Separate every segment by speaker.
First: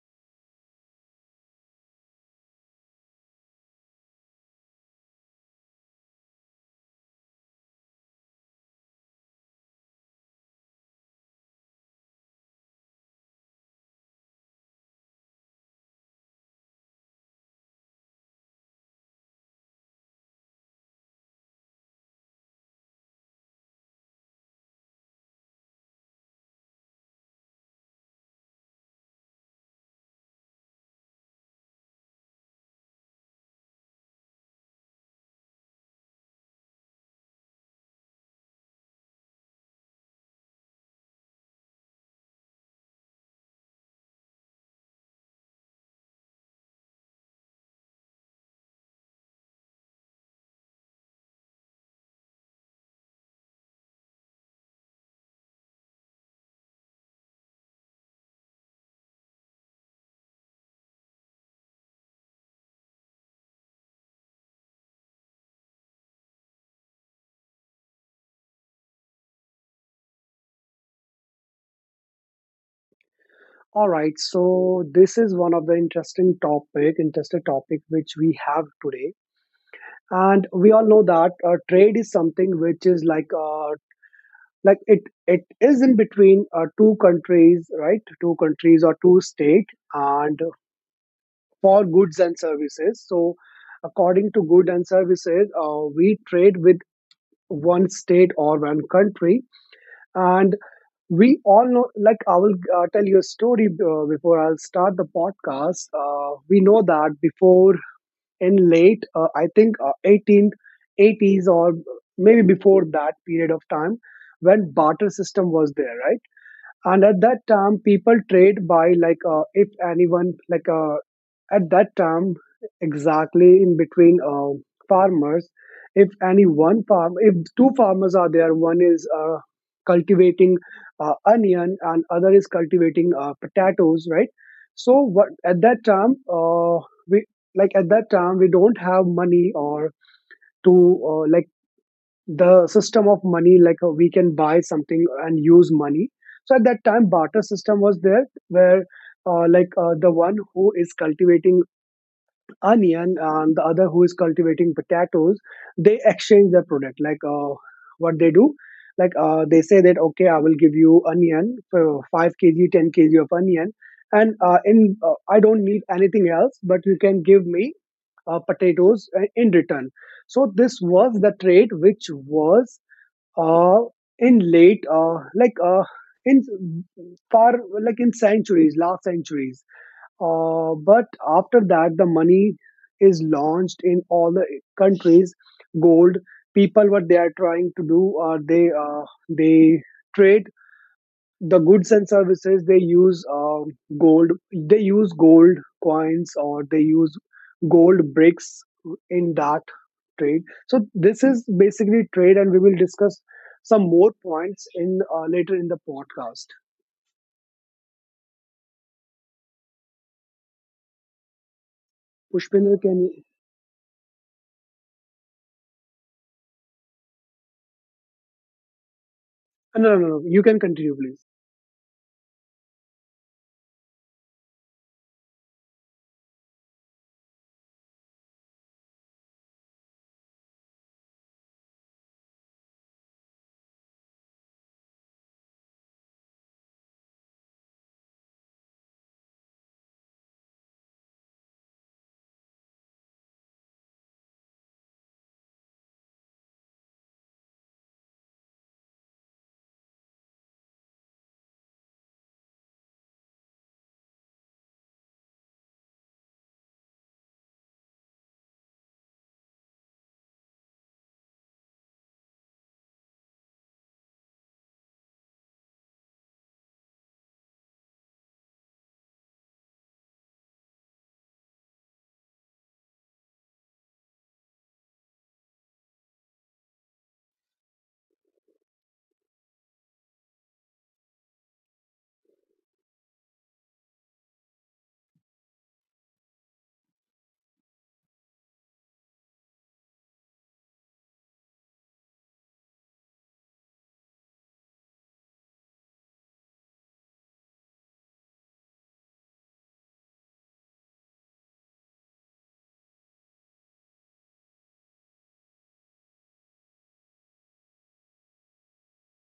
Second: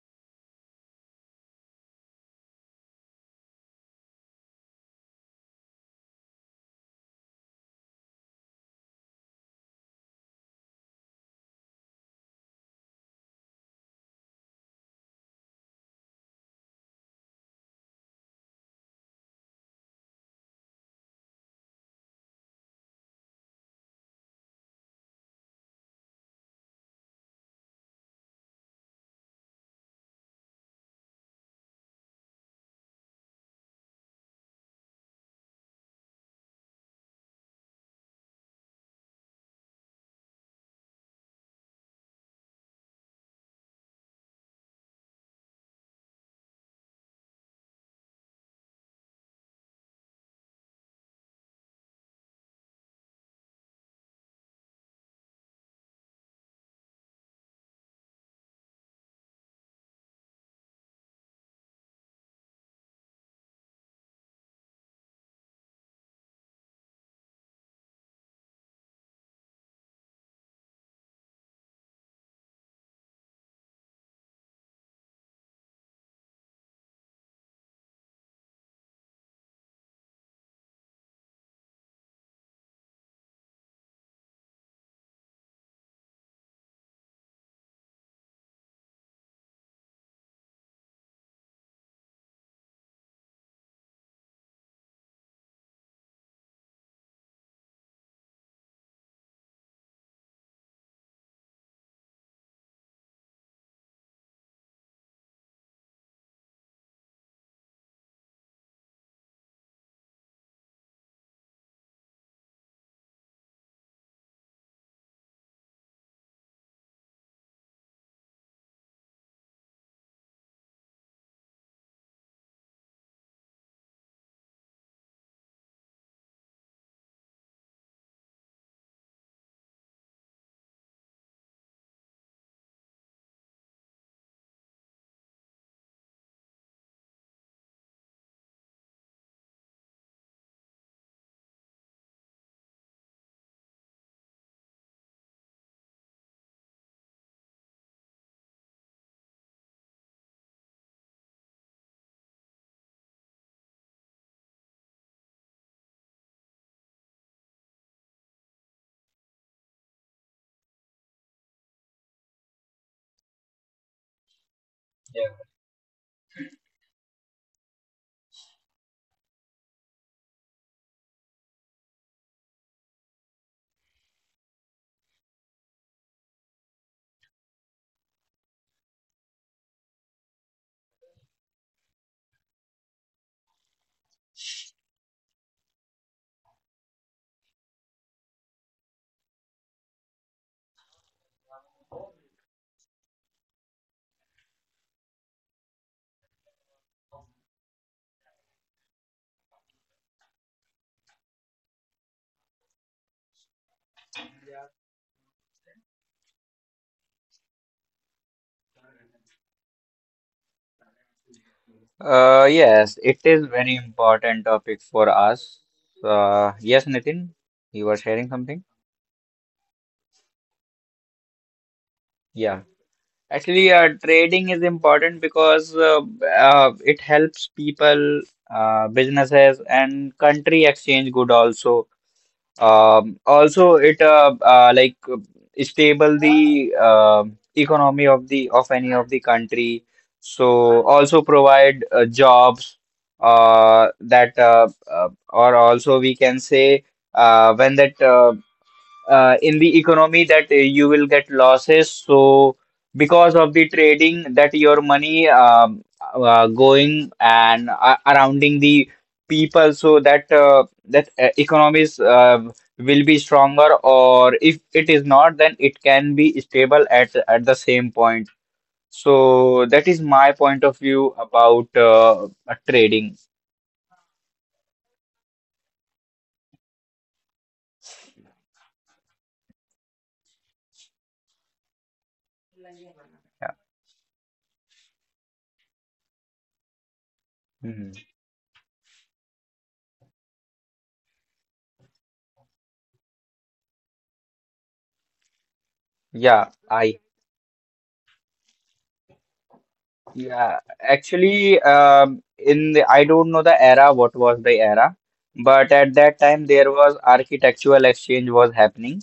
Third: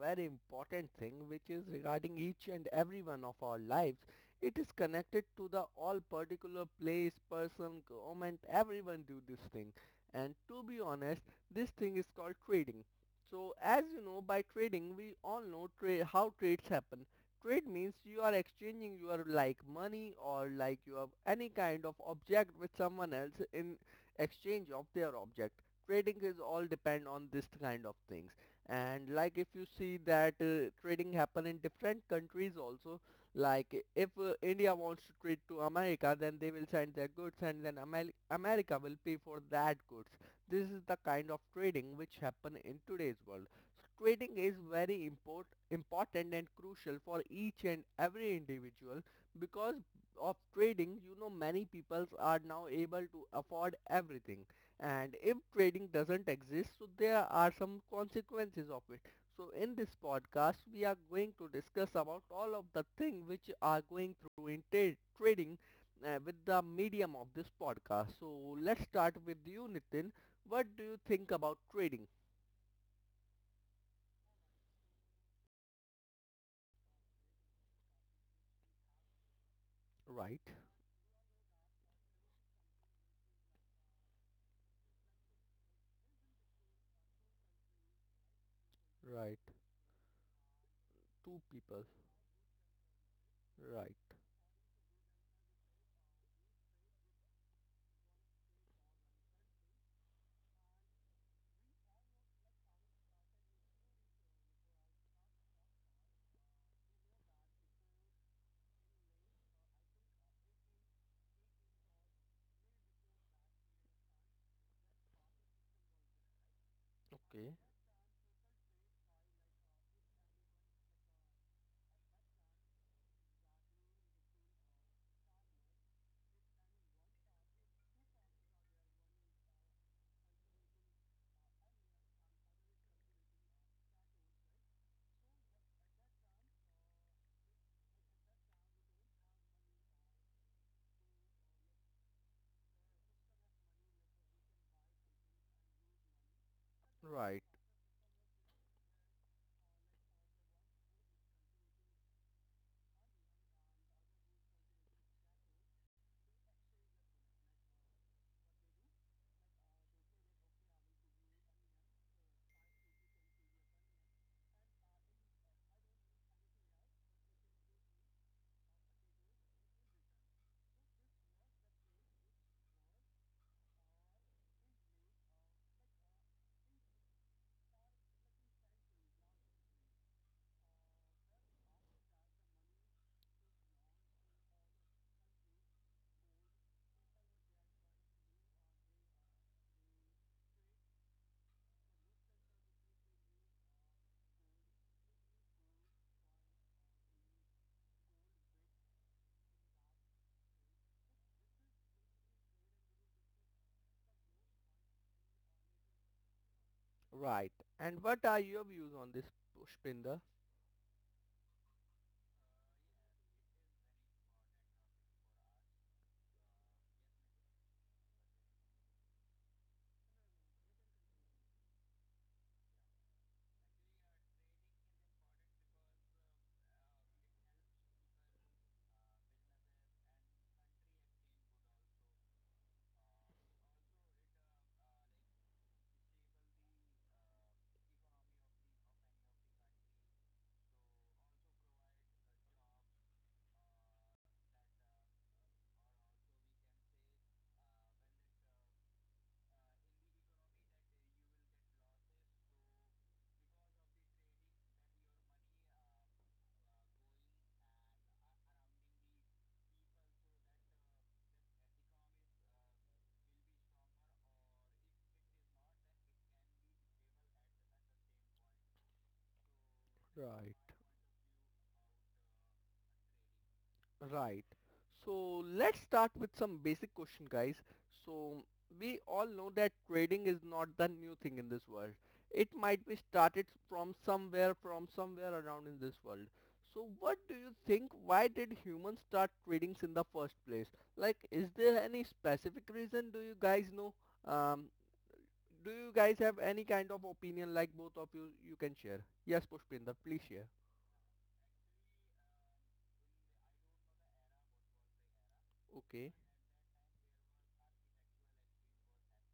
Speaker 1: very important thing which is regarding each and every one of our lives. It is connected to the all particular place, person, government, everyone do this thing. And to be honest, this thing is called trading. So, as you know, by trading, we all know how trades happen. Trade means you are exchanging your like money or like you have any kind of object with someone else in exchange of their object. Trading is all depend on this kind of things. And like if you see that trading happen in different countries also, like if India wants to trade to America, then they will send their goods and then America will pay for that goods. This is the kind of trading which happen in today's world. Trading is very important and crucial for each and every individual because of trading, you know, many people are now able to afford everything. And if trading doesn't exist, so there are some consequences of it. So in this podcast we are going to discuss about all of the things which are going through in trading with the medium of this podcast. So let's start with you, Nitin. What do you think about trading?
Speaker 2: All right, so this is one of the interesting topic which we have today,
Speaker 1: Right,
Speaker 2: and we all know that trade is something which is like it is in between two countries, right? Two countries or two
Speaker 1: right.
Speaker 2: state, and
Speaker 1: Two people.
Speaker 2: for goods and services. So,
Speaker 1: Right.
Speaker 2: according to good and services, we trade with one state or one country, and we all know like I will tell you a story before I'll start the podcast. We know that before in late I think 18th 80s or maybe before that period of time when barter system was there, right? And at that
Speaker 1: Okay.
Speaker 2: time people trade by like, if anyone at that time exactly in between farmers, if two farmers are there, one is cultivating onion and other is cultivating potatoes, right? So what at that time, we like at that time we don't have money or to like the system of money, like we can buy something and use money. So at that time
Speaker 1: Right.
Speaker 2: barter system was there where, the one who is cultivating onion and the other who is cultivating potatoes, they exchange their product. Like what they do, like they say that, okay, I will give you onion for 5 kg 10 kg of onion, and in I don't need anything else, but you can give me potatoes in return. So this was the trade which was uh, in late in far like in centuries last centuries, but after that the money is launched in all the countries. Gold. People, what they are trying to do are they trade the goods and services. They use gold. They use gold coins or they use gold bricks in that trade. So this is basically trade, and we will discuss some more points in, later in the podcast.
Speaker 1: Right. And what are your views on this, Pushpinder?
Speaker 3: Uh,
Speaker 2: Pushpinder,
Speaker 3: yes,
Speaker 2: can.
Speaker 3: it is very important topic for us. Yes, Nitin, you were sharing something?
Speaker 2: No, no, no, no, you can continue, please.
Speaker 3: Yeah. Actually, trading is important because it helps people, businesses, and country exchange good also. Also, it stable the economy of the of any of the country. So also provide jobs that or also we can say when that in the economy that you will get losses. So because of the trading that your money going and surrounding the people, so that economies will be stronger, or if it is not, then it can be stable at the same point. So that is my point
Speaker 1: Right.
Speaker 3: of view about trading.
Speaker 1: Right. So let's start with some basic question, guys. So we all know that trading is not the new thing in this world. It might be started
Speaker 3: Yeah.
Speaker 1: from somewhere around in this world. So what do you think?
Speaker 3: Mhm.
Speaker 1: Why did humans start trading in the first place? Like, is there any specific reason? Do you guys know? Um, do you guys have any
Speaker 3: Yeah.
Speaker 1: kind of
Speaker 3: I
Speaker 1: opinion? Like, both of you, you can share. Yes, Pushpinder, please share.
Speaker 3: Yeah, actually, in the, I don't know the era, what was the era, but at
Speaker 1: Okay.
Speaker 3: that time there was architectural exchange was happening,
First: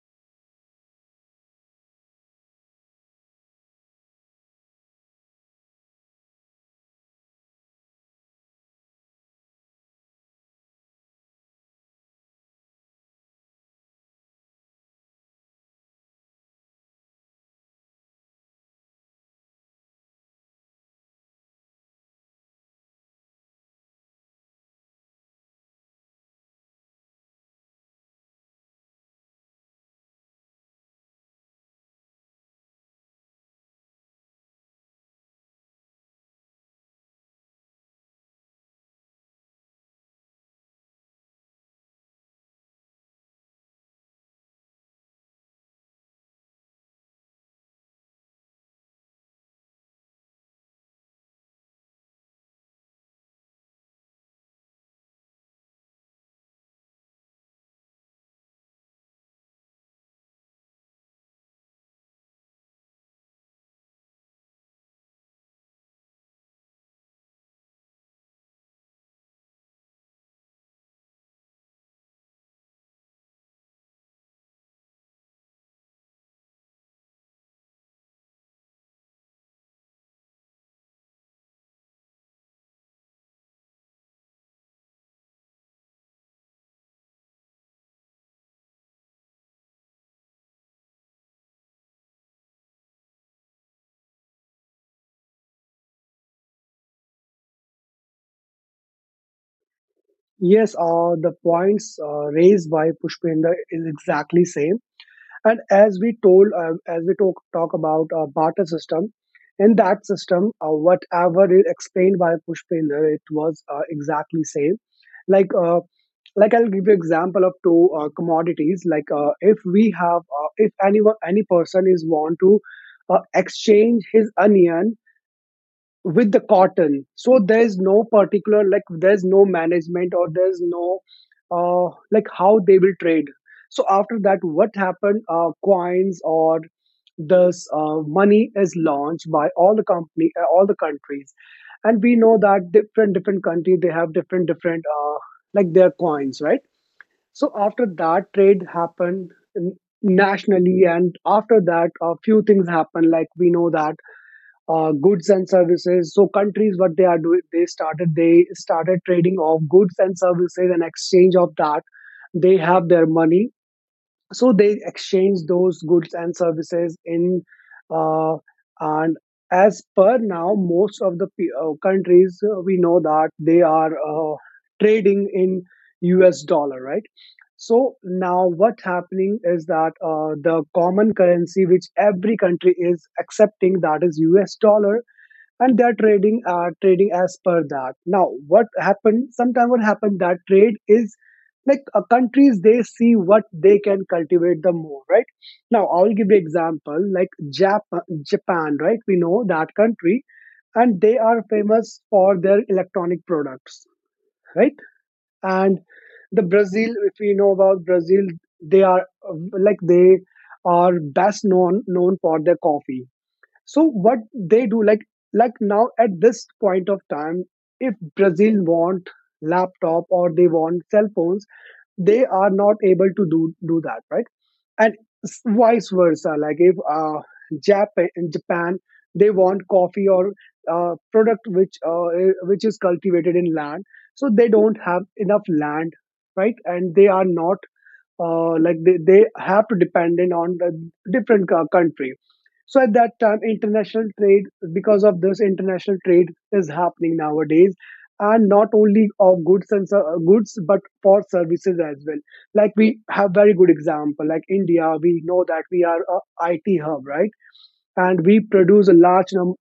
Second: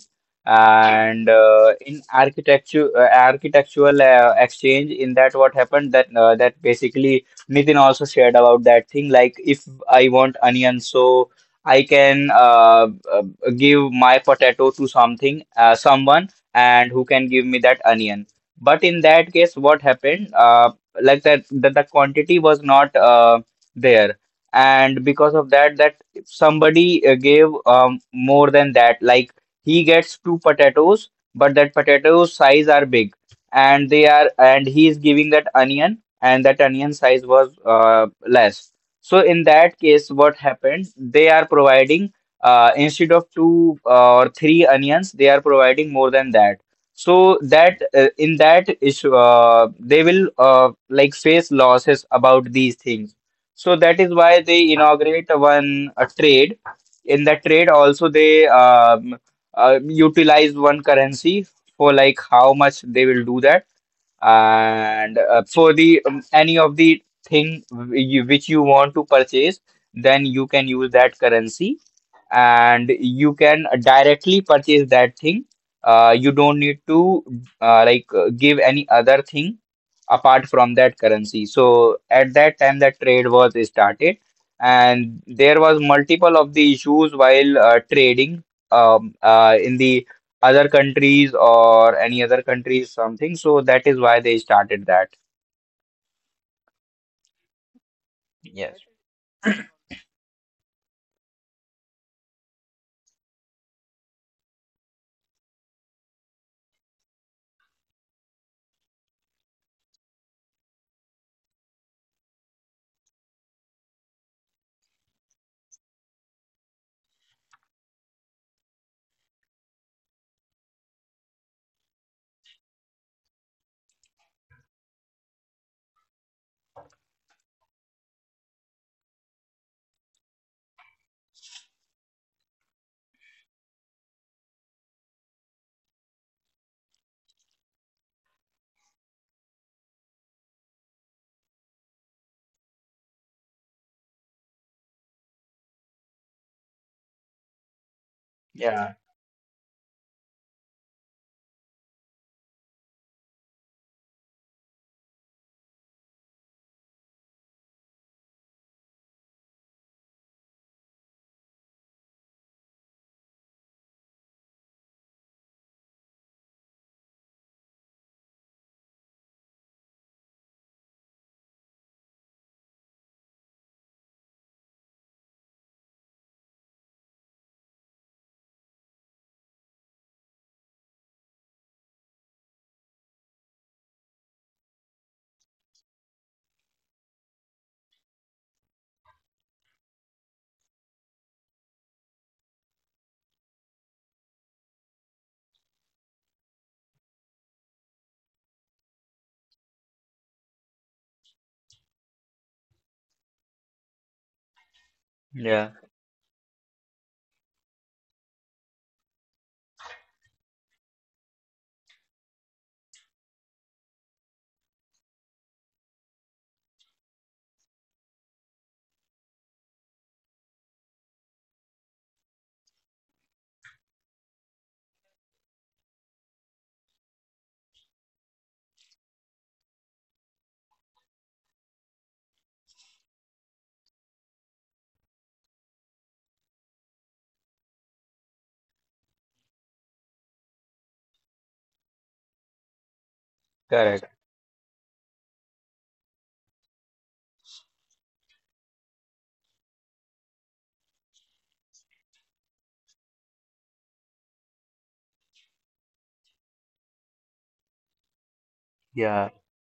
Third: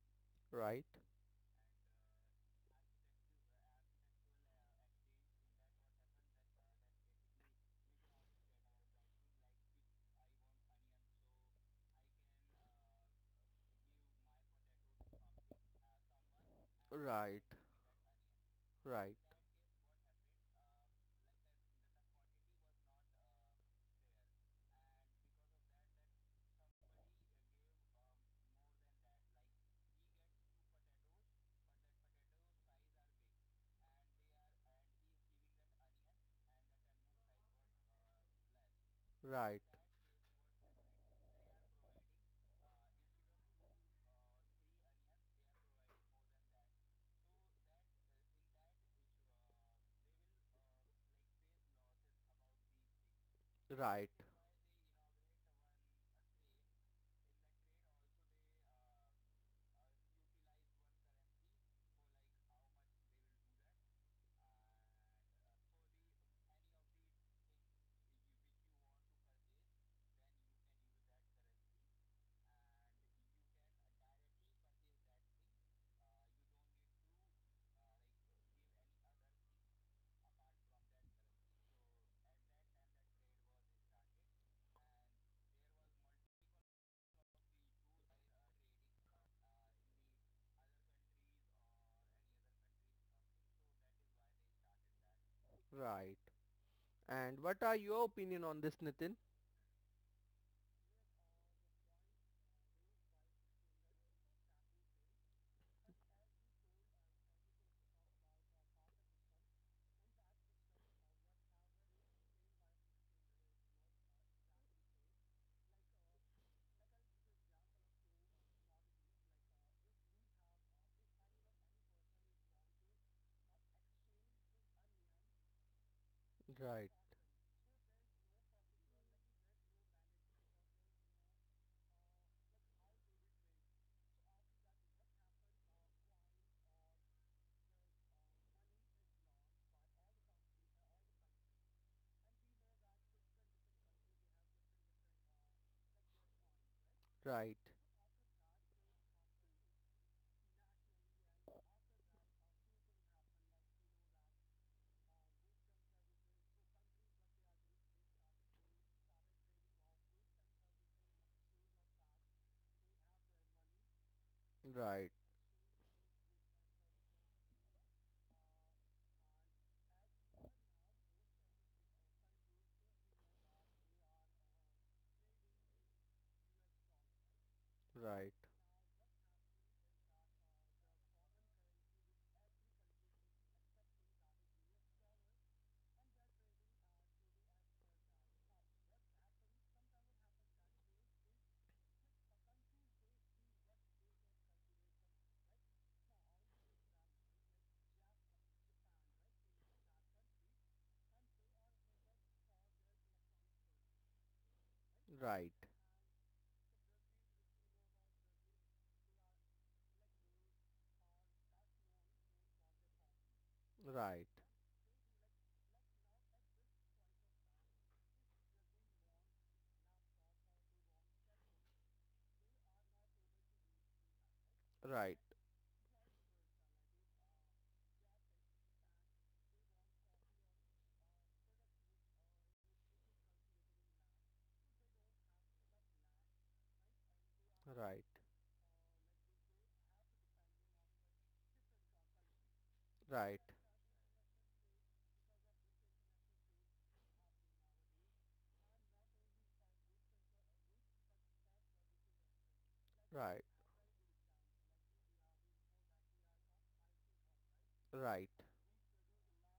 Speaker 1: Right,
Speaker 3: and in architecture architectural exchange, in that what happened that basically Nitin also shared about that thing. Like if I want onion, so I can give my potato to something, someone, and who can give
Speaker 1: right,
Speaker 3: me that onion. But in
Speaker 1: right,
Speaker 3: that case, what happened? Like that the quantity was not there, and because of that somebody gave more than that. Like he gets two potatoes, but that potato size are big, and they are and he is giving that onion, and that onion size was less. So in that
Speaker 1: right,
Speaker 3: case, what happened, they are providing instead of two or three onions, they are providing more than that. So that in that issue, they will like face losses about these things. So that is
Speaker 1: right,
Speaker 3: why they inaugurate one a trade. In that trade, also they utilize one currency for like how much they will do that, and for the any of the thing which you want to purchase, then you can use that currency and you can directly purchase that thing. You don't need to give any other thing apart from that currency. So at that time, that trade was started, and there was multiple of the issues while trading in the other countries or any other countries something. So that is why they started that.
Speaker 1: right. And what are your opinion
Speaker 3: Yes.
Speaker 1: on this, Nitin?
Speaker 2: Yes, the points raised by Pushpinder is exactly same. And as we told, as we talk about barter system, in that system, whatever is explained by Pushpinder, it was exactly same. Like uh, like I'll give you example of two commodities. Like if we have, if anyone, any person is want to exchange his onion with the
Speaker 1: Right,
Speaker 2: cotton. So there's no particular, like there's no management, or there's no like how they will trade. So after that, what happened, coins or this money is launched by all the company all the countries. And we know that different different country, they have different different like their coins, right? So
Speaker 1: right,
Speaker 2: after that, trade
Speaker 3: Yeah.
Speaker 2: happened n- nationally, and after that a few things happen. Like we know that goods and services. So countries, what they are doing, they started trading of goods and services and exchange of that. They have their money, so they
Speaker 1: right,
Speaker 2: exchange those goods and services in, uh, and as per now, most of the countries, we know that they are trading in U.S. dollar, right? So
Speaker 1: right,
Speaker 2: now what's happening is that the common currency which every country is accepting, that is US dollar, and they're trading as per that. Now what happened, sometimes what happened that trade is like, countries they see what they can cultivate the more, right? Now I'll give you example like Japan, right? We know that country, and they are famous for their electronic products, right?
Speaker 1: right,
Speaker 3: Yeah,
Speaker 2: And the Brazil, if we know about Brazil, they are uh, like they are best known for their coffee. So what
Speaker 1: right,
Speaker 2: they do, like now at this point of time, if Brazil want laptop or they want cell phones, they are not able to do that, right? And
Speaker 1: right,
Speaker 2: vice versa, like if Japan they want coffee or product which which is cultivated in land, so they don't have enough land, right? And they are not
Speaker 1: right,
Speaker 2: like they have to dependent on the different country. So at that
Speaker 1: right,
Speaker 2: time,
Speaker 1: right,
Speaker 3: correct.
Speaker 2: international trade, because of this, international trade is happening nowadays, and not only of goods and goods, but for services as well. Like we have
Speaker 1: right,
Speaker 2: very good example, like India. We know that we are a IT hub, right? And we produce a
Speaker 3: Yeah.
Speaker 2: large number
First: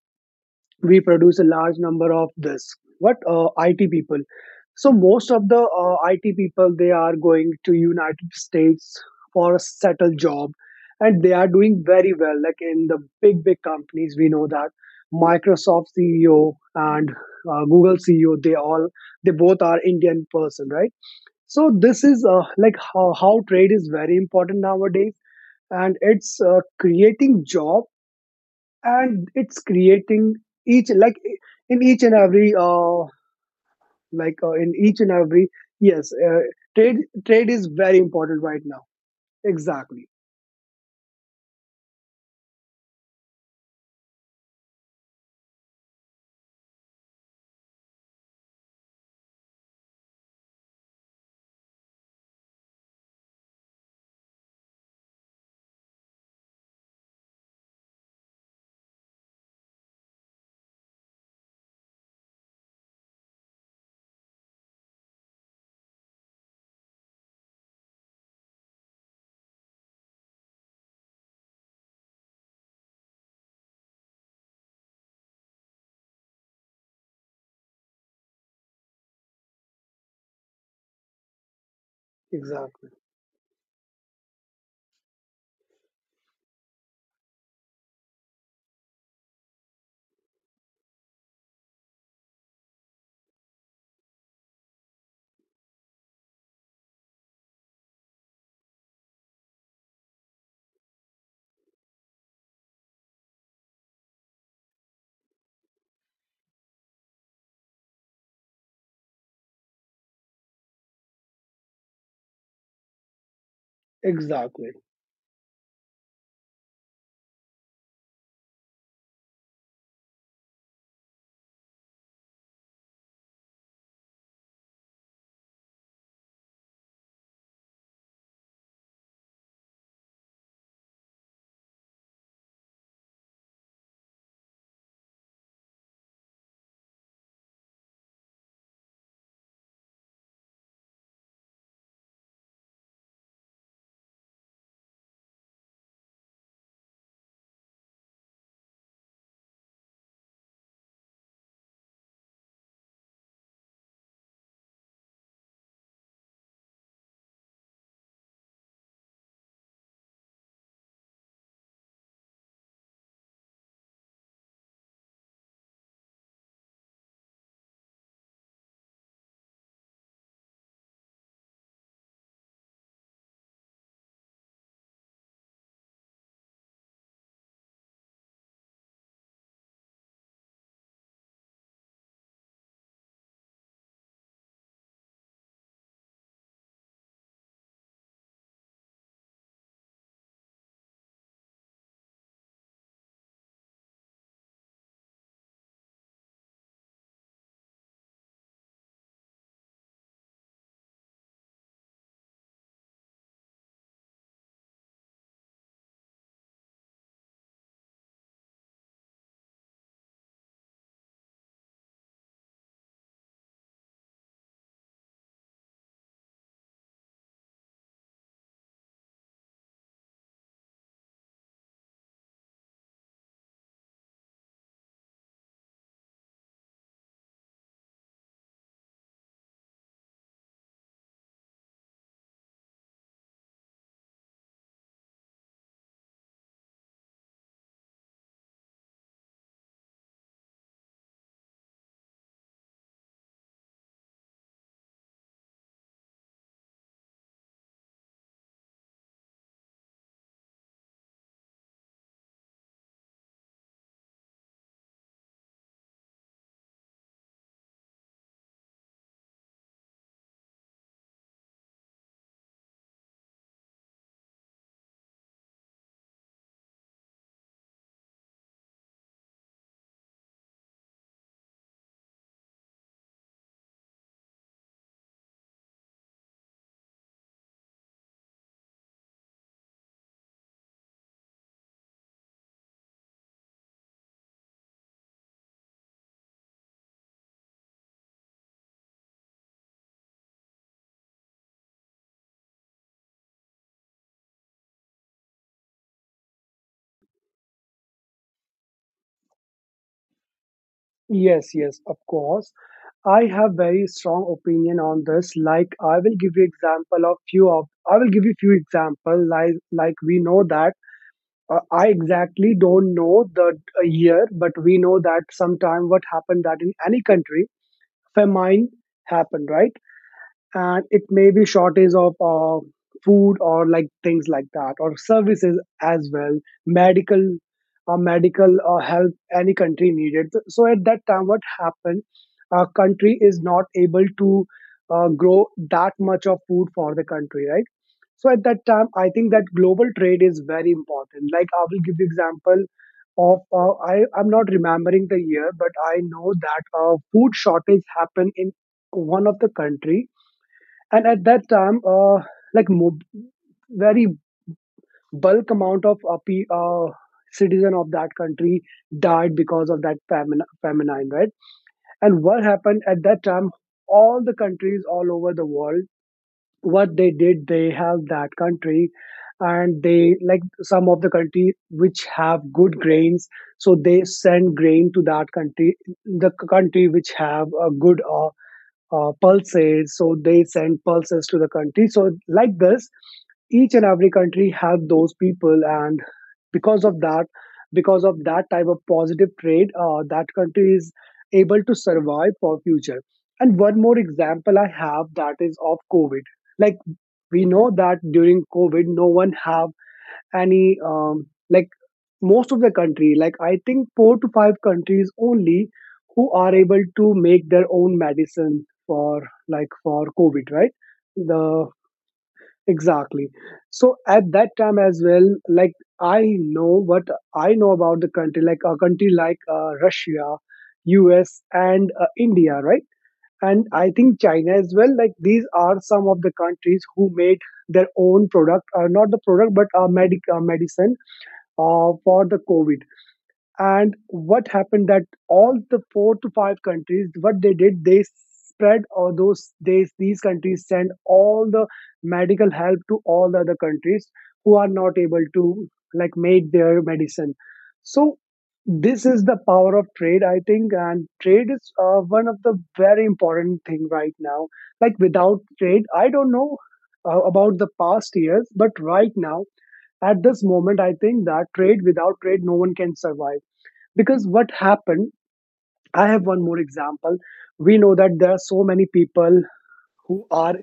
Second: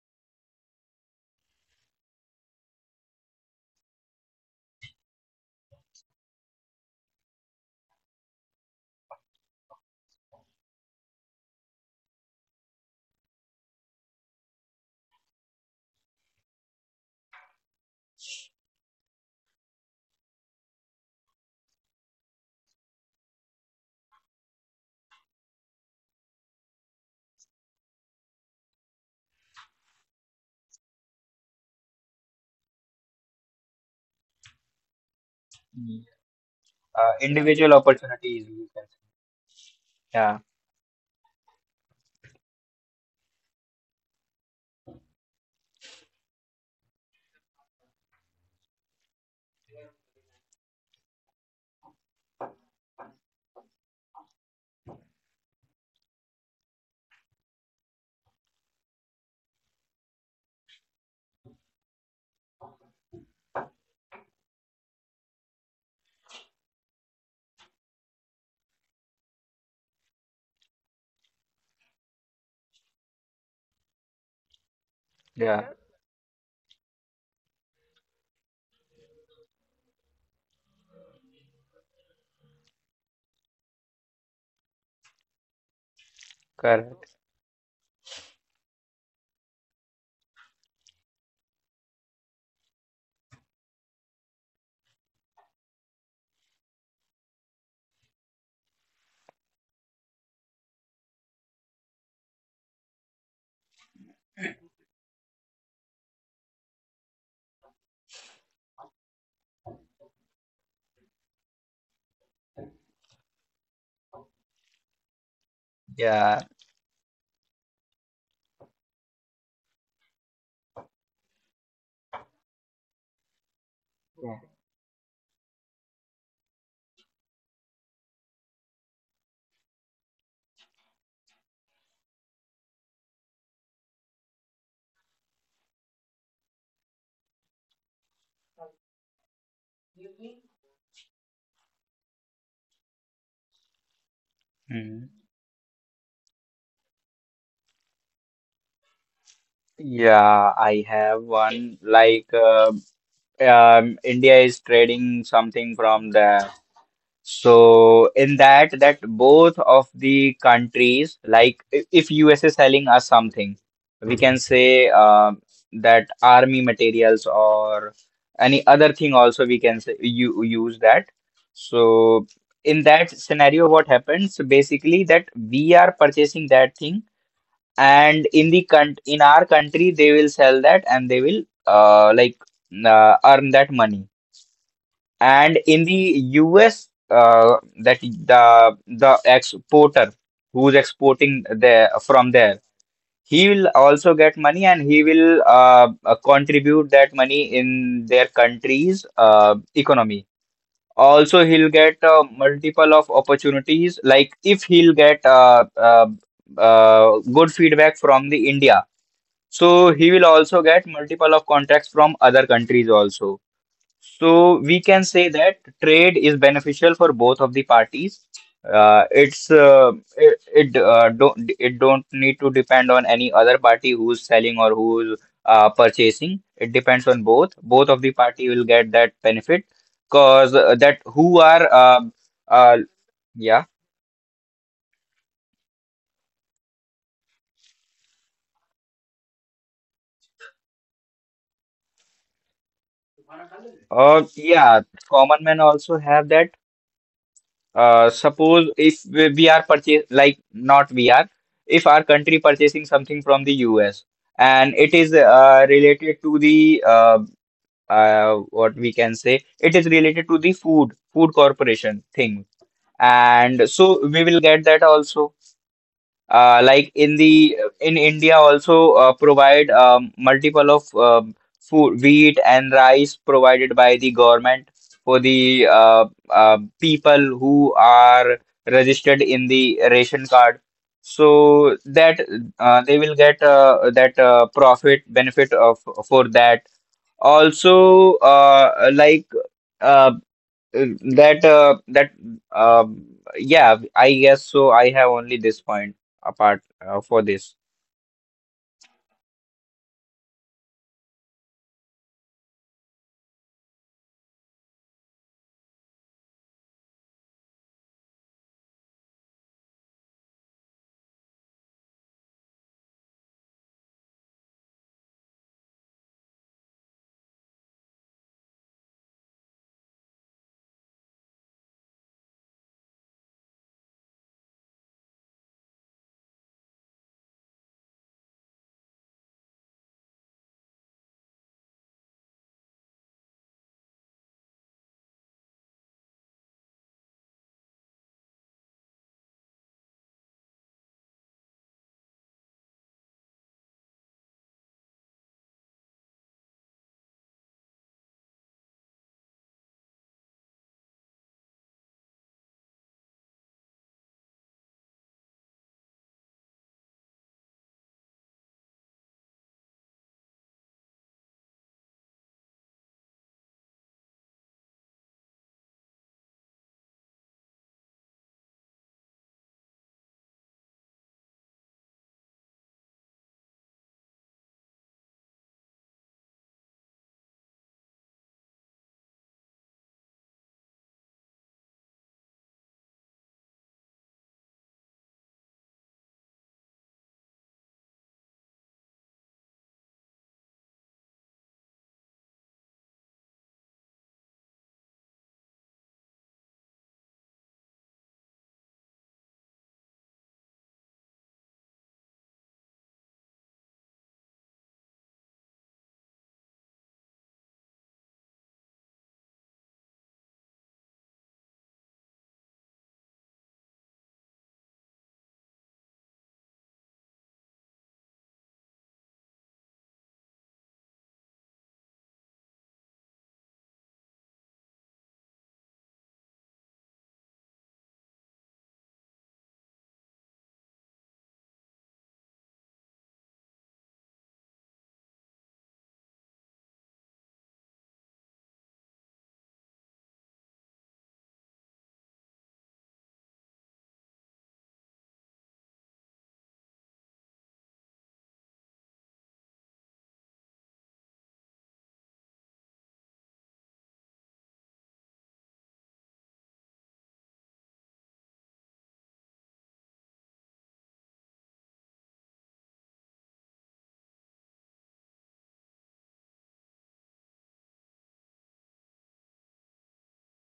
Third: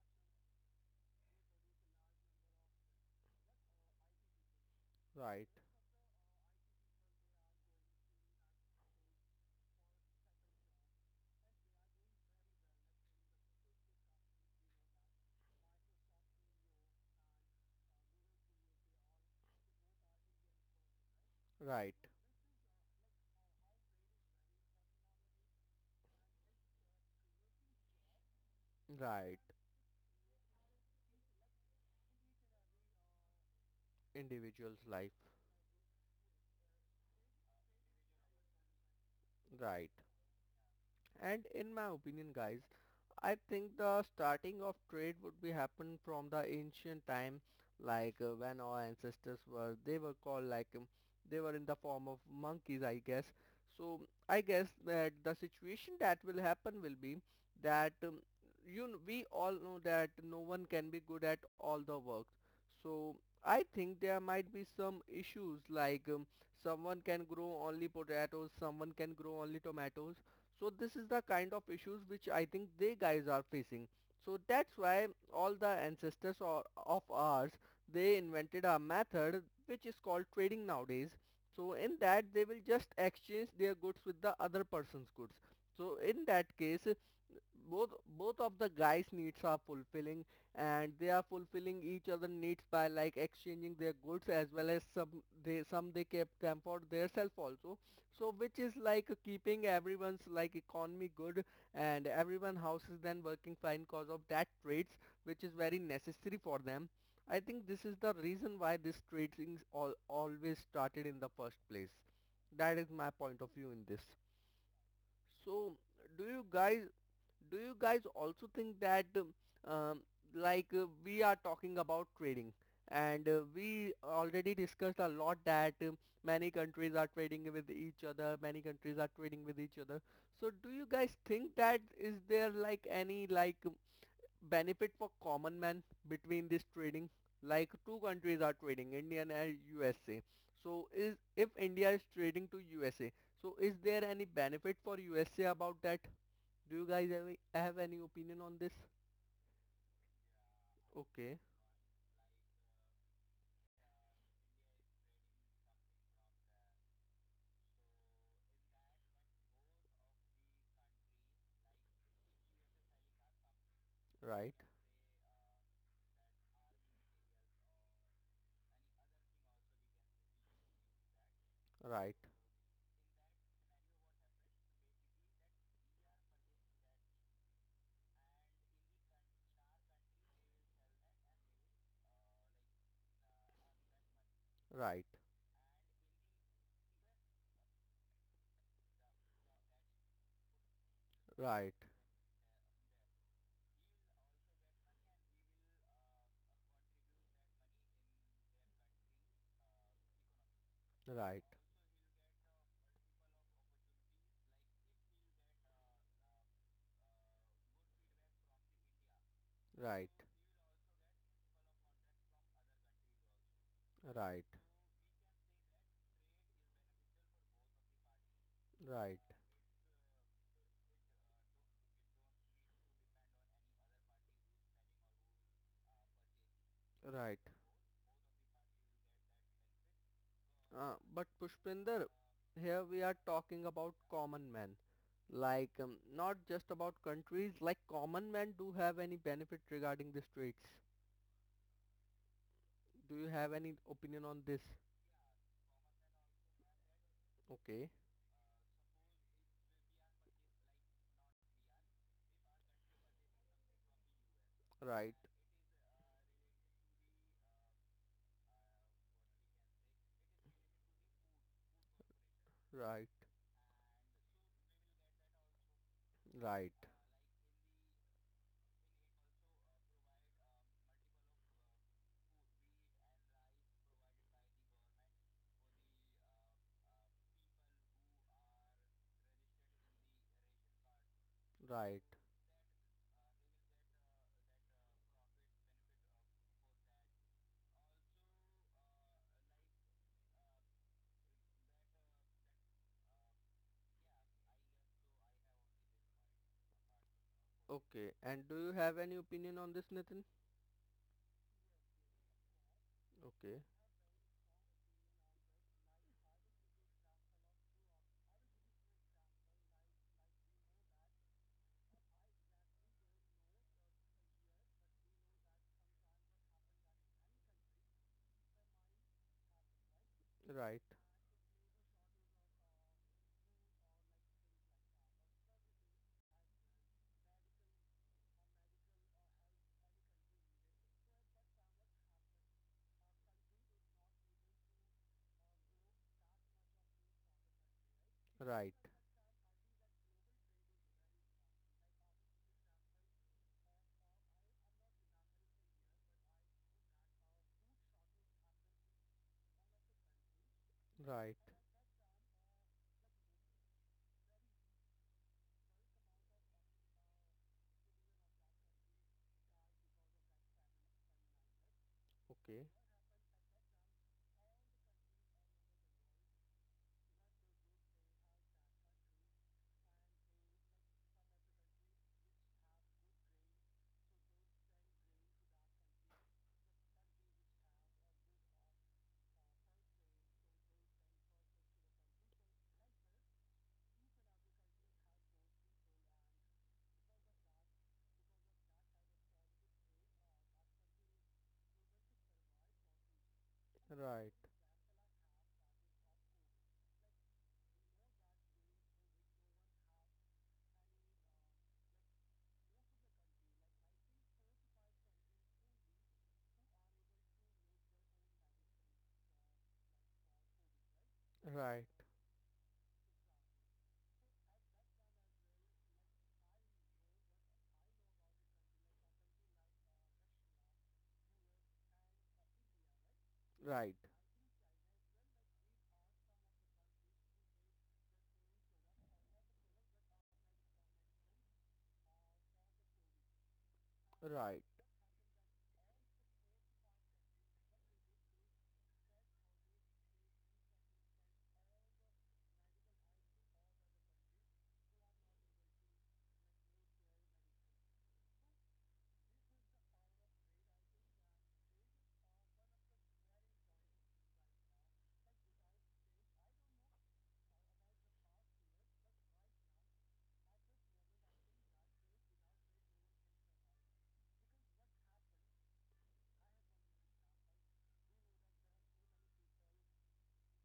Speaker 2: we produce a large number of this, what, IT people. So most
Speaker 1: right,
Speaker 2: of the IT people, they are going to United States for a settled job, and they are doing very well. Like in the big big companies, we know that Microsoft CEO and Google CEO, they both are Indian person, right? So
Speaker 1: right,
Speaker 2: this is like how trade is very important nowadays, and it's creating job, and
Speaker 1: right.
Speaker 2: it's creating each like in each and every like in
Speaker 1: Individual's
Speaker 2: each
Speaker 1: life.
Speaker 2: and every.
Speaker 3: Mm.
Speaker 2: Yes, trade trade is
Speaker 3: Individual
Speaker 2: very important
Speaker 3: opportunities,
Speaker 2: right
Speaker 3: you
Speaker 2: now.
Speaker 3: can say.
Speaker 1: Right.
Speaker 2: Exactly.
Speaker 3: Yeah.
Speaker 1: And in my opinion, guys, I think the starting of trade would be happen from the ancient time, like when our ancestors were, they were called like, they were in the form of monkeys, I guess. So I guess that the situation that will happen will be that, we all know that no one can be good at all the work. So I think there might be some issues, like, someone can grow only potatoes, someone can grow only tomatoes. So this is the kind of issues which I think they guys are facing. So that's why all the
Speaker 3: Yeah.
Speaker 1: ancestors or of ours, they invented a method which is called trading nowadays. So in that they will just
Speaker 2: Exactly,
Speaker 1: exchange their goods with the other person's goods. So in that case,
Speaker 3: Correct.
Speaker 1: both both of the guys needs are fulfilling and they are fulfilling each other needs by like exchanging their goods, as well as some they kept them for themselves also, so which is like keeping everyone's like economy good, and everyone houses then working fine cause of that trades, which is very necessary for them. I think this is the reason why this trading is all always started in the first place. That is my point of view in this.
Speaker 2: exactly.
Speaker 1: So do
Speaker 3: Yeah.
Speaker 1: you guys do you guys also think that, um, like we are talking about trading, and we
Speaker 3: Yeah.
Speaker 1: already discussed a lot that, many countries are trading with each other many countries are trading with each other so do you guys think that is there like any like, benefit for common man between this trading? Like two countries are trading, India and USA, so is if India is trading to USA, so is there any benefit for
Speaker 3: Mm.
Speaker 1: USA about that? Do you guys have any opinion on this?
Speaker 3: Yeah, I have
Speaker 1: Okay,
Speaker 3: one. Like, India is trading something from there. So in that, that both of the countries, like if US is selling us something, we can
Speaker 1: right,
Speaker 3: say that army materials or any other thing also we can say you use that.
Speaker 1: right,
Speaker 3: So in that scenario, what happens basically that we are purchasing that thing, and in the country in our country they will sell that and they will uh, like earn that money.
Speaker 1: right,
Speaker 3: And in the US, that the exporter who's exporting
Speaker 1: right,
Speaker 3: there from there, he will also get money and he will contribute that money in their country's economy. Also
Speaker 1: right,
Speaker 3: he'll get multiple of opportunities. Like if he'll get good feedback from the India, so he
Speaker 1: right,
Speaker 3: will also get multiple of contracts from other countries also.
Speaker 1: right, right,
Speaker 3: So we can say that trade is beneficial for both of the parties. Uh,
Speaker 1: right,
Speaker 3: it's uh, it don't, it don't need to depend on any other party who's selling or who's purchasing. It depends on
Speaker 1: right.
Speaker 3: both. Both of the party will get that benefit because that
Speaker 1: But
Speaker 3: who are
Speaker 1: Pushpinder,
Speaker 3: uh,
Speaker 1: here we are
Speaker 3: yeah
Speaker 1: talking about common men. Like, not just about countries, like common men do have any benefit regarding these traits. Do you have any opinion on this?
Speaker 3: yeah, common men also have that.
Speaker 1: Okay,
Speaker 3: Suppose if we are purchase like, not we are, if our country purchasing something from the US, and it
Speaker 1: right,
Speaker 3: is related to the what we can say, it is related to the food corporation thing,
Speaker 1: right,
Speaker 3: and so we will get that also.
Speaker 1: right,
Speaker 3: Like in the in India also provide multiple of food, wheat and rice provided by the government for the people who are registered in the ration card, so
Speaker 1: right.
Speaker 3: that they will get that profit benefit of for that also. Like uh, uh, That that um yeah, I guess so. I have only this point apart for this.
Speaker 1: Okay, and do you have any opinion on this, Nitin?
Speaker 2: Yes, yes, of course. I have
Speaker 1: Okay,
Speaker 2: very strong opinion on this. Like I will give you example of few of I will give you few example. Like we know that, I exactly don't know the year, but we know that sometime what happened that in any country famine happened, right?
Speaker 1: right,
Speaker 2: And it may be shortage of food or like things like that, or services as well. Medical uh, medical uh, help, any country needed. So at that time, what happened, a country is not able to grow that much of food for the country, right? So at that
Speaker 1: right,
Speaker 2: time, I think that global trade is very important. Like I will give you example of, I'm not remembering the year, but I know that a food shortage happened in one of the country, and at
Speaker 1: right,
Speaker 2: that time, like mo- very bulk amount of citizen of that country died because of that famine, right? And what
Speaker 1: okay,
Speaker 2: happened at that time, all the countries all over the world, what they did, they helped that country. And they, like, some of the country which have good grains, so they send grain to that country. The country which have a good pulses, so they send pulses to the country. So like this, each and every country have those people. And because of that, type of positive trade, that country is able to survive for future. And one more
Speaker 1: right,
Speaker 2: example I have, that is of COVID. Like we know that during COVID, no one have any like most of the country, like I think four to five countries only who are able to make their own medicine for COVID, right? the
Speaker 1: right,
Speaker 2: Exactly. So at that time as well, like I know what I know about the country like a country like Russia, US, and India, right? And
Speaker 1: right,
Speaker 2: I
Speaker 1: right,
Speaker 2: think China as well. Like these are some of the countries who made their own product, not the product but medicine for the COVID. And what
Speaker 1: right,
Speaker 2: happened that all the four to five countries, what they did, they spread or those they these countries send all the medical help to all the other countries who are not able to, like, make their medicine. So this is the power of trade, I think, and trade is one of the very important thing right now. Like without trade I don't know about the past years, but right now at this moment, I think that trade without trade no one can survive. Because what happened, I have one more example. We know that there are so many people who are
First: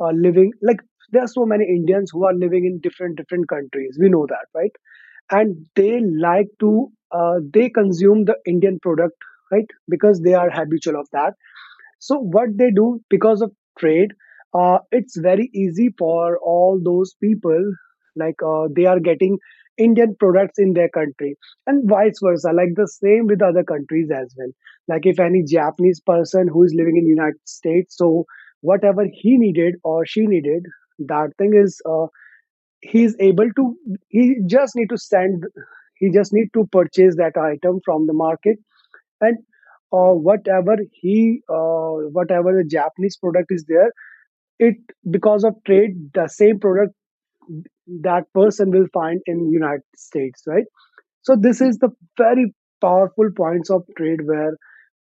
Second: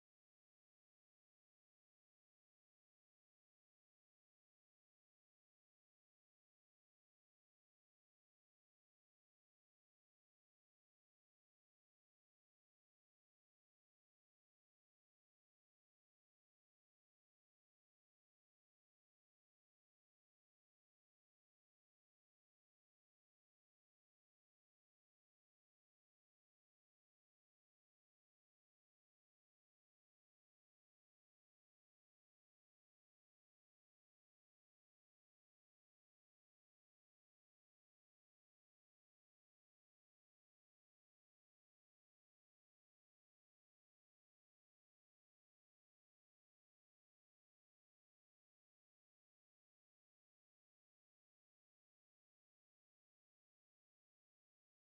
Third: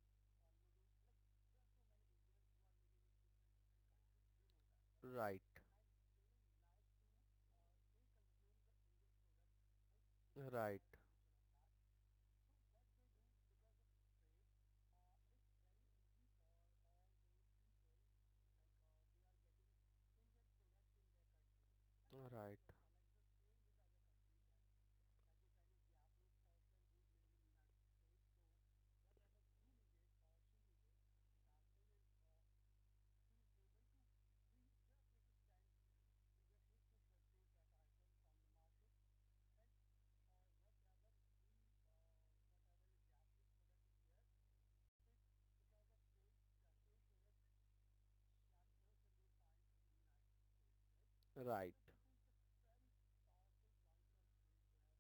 Speaker 2: living, like there are so many Indians who are living in different different countries, we know that, right?
Speaker 1: right,
Speaker 2: And they like to they consume the Indian product, right? Because they are habitual of that. So what they do, because of trade, it's very easy for all those people. Like they are getting Indian products in their country, and vice versa.
Speaker 1: right,
Speaker 2: Like the same with other countries as well. Like if any Japanese person who is living in United States, so whatever he needed or she needed, that thing is, he is able to. He just need to send. He just need to purchase that item from the market, and whatever he whatever the japanese product is there, it because of trade the same product that person will find in United States, right? So this
Speaker 1: right,
Speaker 2: is the very powerful points of trade where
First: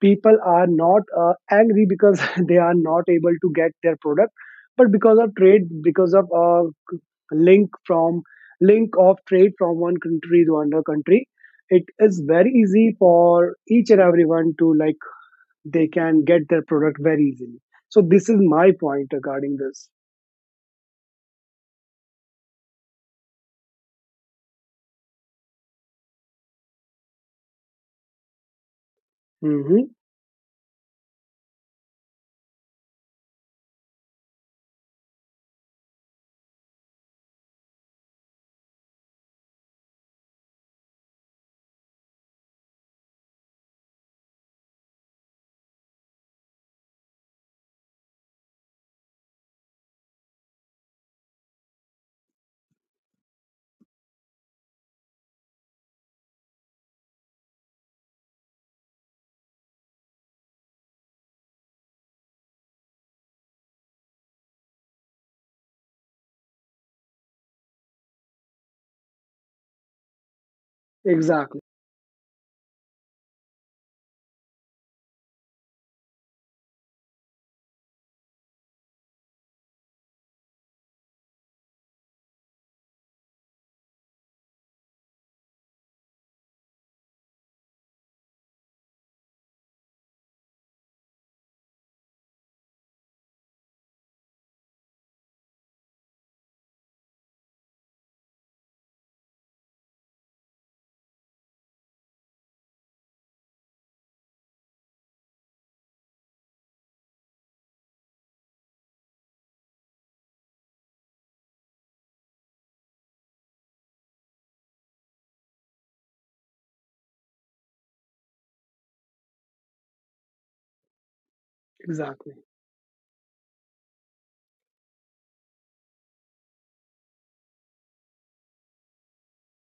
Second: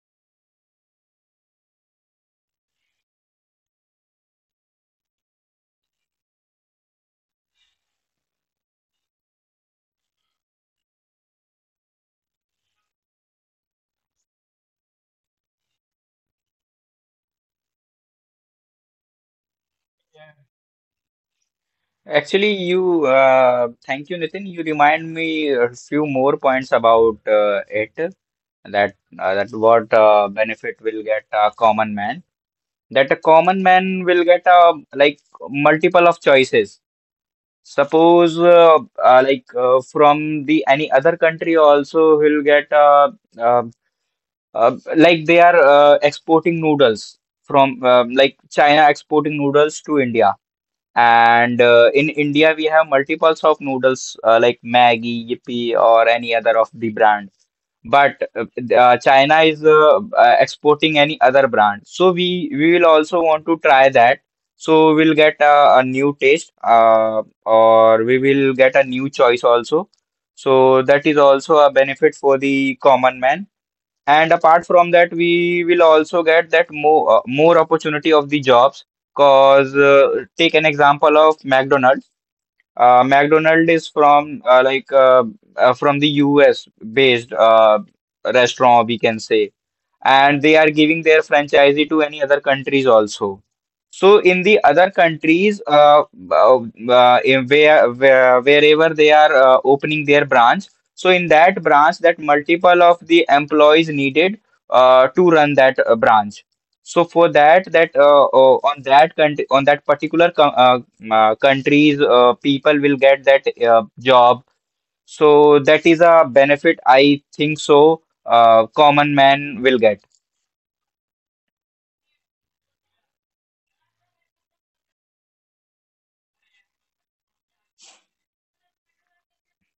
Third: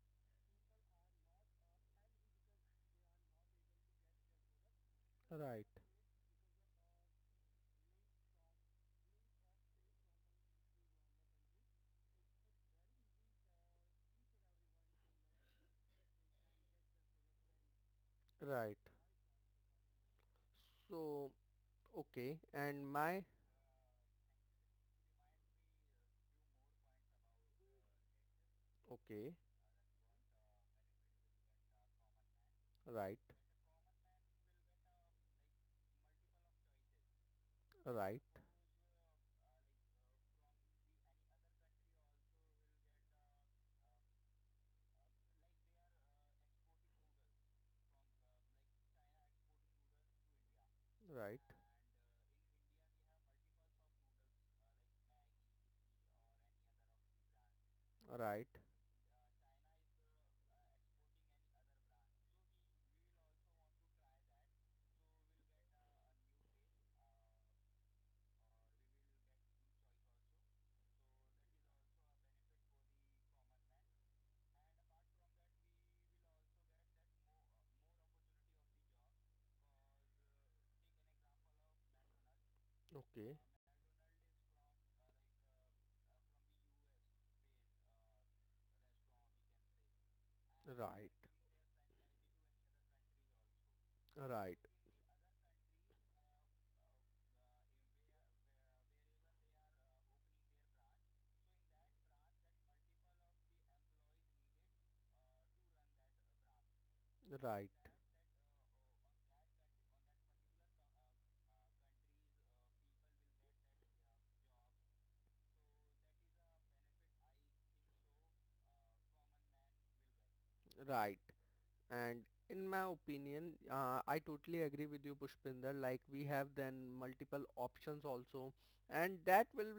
Speaker 2: people are not angry because they are not able to get their product, but because of
Speaker 1: right.
Speaker 2: trade, because of link from link of trade from one country to another country, it is very easy for each and everyone to like they can get their product very easily. So this is my
Speaker 1: Right.
Speaker 2: point regarding this.
Speaker 1: So, okay,
Speaker 3: Actually,
Speaker 1: and
Speaker 3: you,
Speaker 1: my
Speaker 3: thank you, Nitin. You remind me a few more points about it,
Speaker 1: okay,
Speaker 3: that
Speaker 2: Hmm.
Speaker 3: what benefit will get a common man. That a
Speaker 1: right,
Speaker 3: common man will get like multiple of choices.
Speaker 1: right,
Speaker 3: Suppose from the any other country also he'll get uh, they are exporting noodles from like China exporting noodles to India.
Speaker 1: right,
Speaker 3: And in India, we have multiples of noodles like Maggi, Yippee, or any other of the brand. But
Speaker 1: right,
Speaker 3: China is exporting any other brand. So we will also want to try that. So we'll get a new taste, or we will get a new choice also. So that is
Speaker 2: Exactly,
Speaker 3: also a benefit for the common man. And apart from that, we will also get that more opportunity of the jobs. Cause take an example of McDonald's.
Speaker 1: okay,
Speaker 3: McDonald is from from the US based restaurant, we can say, and they are giving
Speaker 1: right,
Speaker 3: their franchisee to any other countries also. So in
Speaker 1: right,
Speaker 3: the other countries, uh, in where wherever they are opening their branch, so in that branch, that multiple of the employees needed to run that branch. So for
Speaker 1: right,
Speaker 3: that, on that particular countries, people will get that job. So that is a benefit, I think so. Common man will get.
Speaker 1: right. And
Speaker 2: exactly,
Speaker 1: in my opinion, I totally agree with you, Pushpinder. Like we have then multiple options also, and that will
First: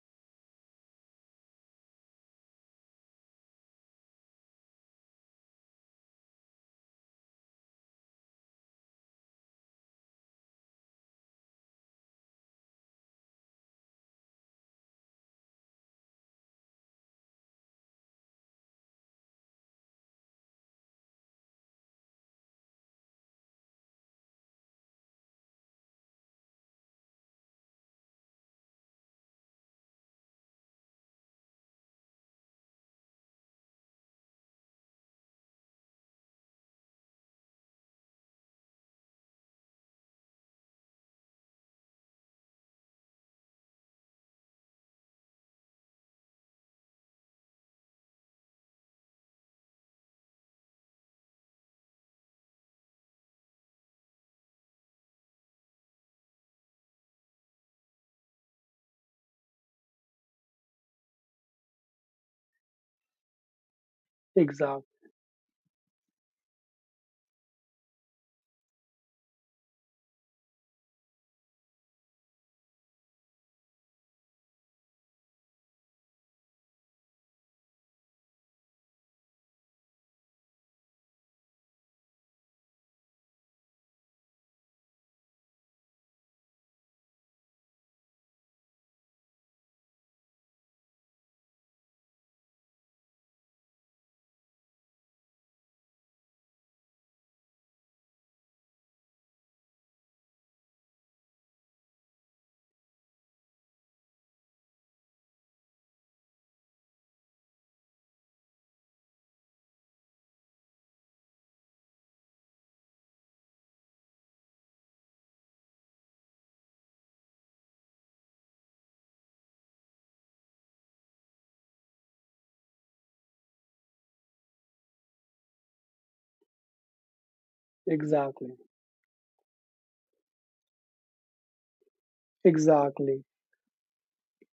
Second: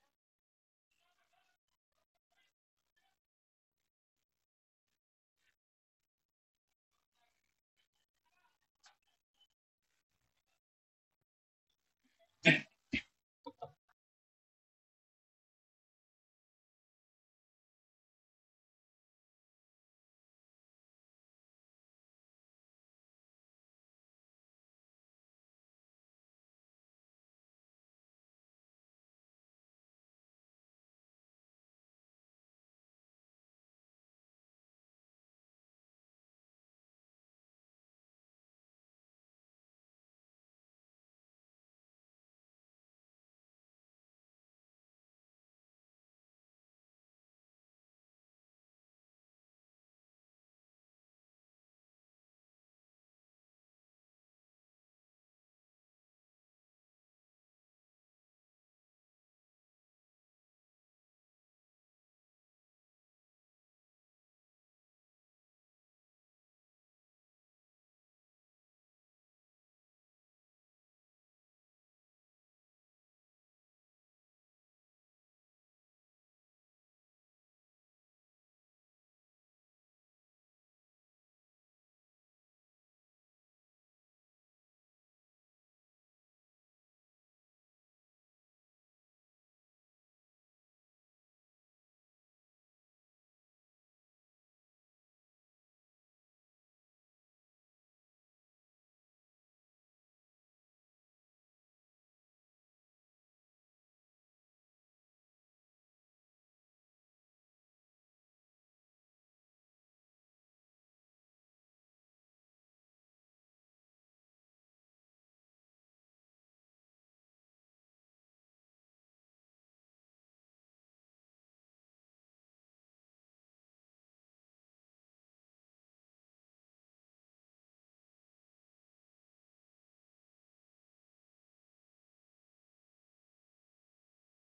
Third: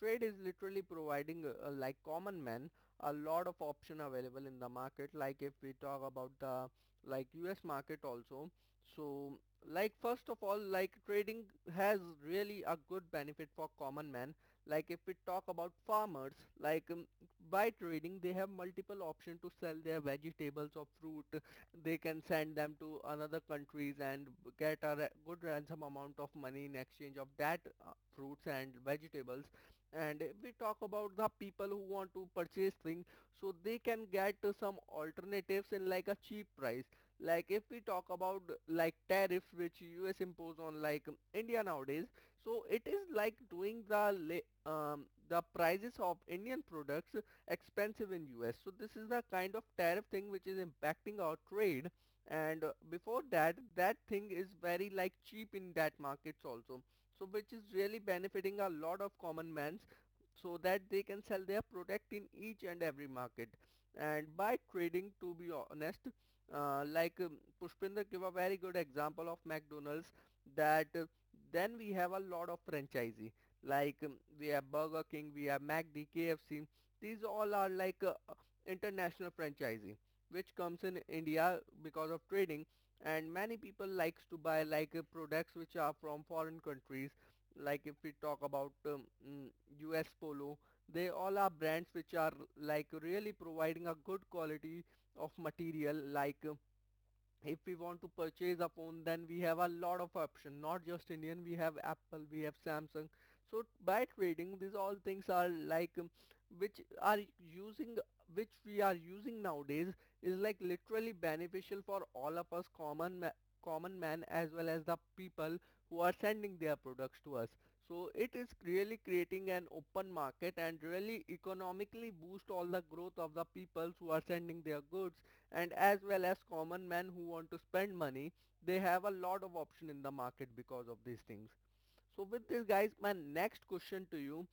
Speaker 1: trade is literally providing like common man a lot of option available in the market. Like if we talk about the like U.S. market also, so like first of all, like trading has really a good benefit for common man. Like if we talk about farmers, like, by trading they have multiple option to sell their vegetables or fruit, they can send them to another countries and get a good ransom amount of money in exchange of that fruits and vegetables. And if we talk about the people who want to purchase things, so they can get some alternatives in like a cheap price. Like if we talk about like tariffs which US impose on like, India nowadays, so it is like doing the the prices of Indian products expensive in US. So this is the kind of tariff thing which is impacting our trade. And before that, that thing is very like cheap in that markets also. So which is really benefiting a lot of common mans, so that they can sell their product in each and every market. And by
Speaker 2: exactly,
Speaker 1: trading, to be honest, like, Pushpinder gave a very good example of McDonald's, that then we have a lot of franchisee, like, we have Burger King, we have McD, KFC. These all are like international franchising, which comes in India because of trading, and many people likes to buy like products which are from foreign countries. Like if we talk about mm, US Polo, they all are brands which are like really providing a good quality of material, like if we want to purchase a phone, then we have a lot of option, not just Indian, we have Apple, we have Samsung. So by trading these all things are like, which are using which we are using nowadays is like literally beneficial for all of us, common man, as well as the people who are sending their products to us. So it is really creating an open market and really economically boost all the growth of the peoples who are sending their goods, and as well as common men who want to spend money,
Speaker 2: exactly,
Speaker 1: they have a lot of option in the market because of these things. So with this, guys, my
Speaker 2: exactly.
Speaker 1: next question to you,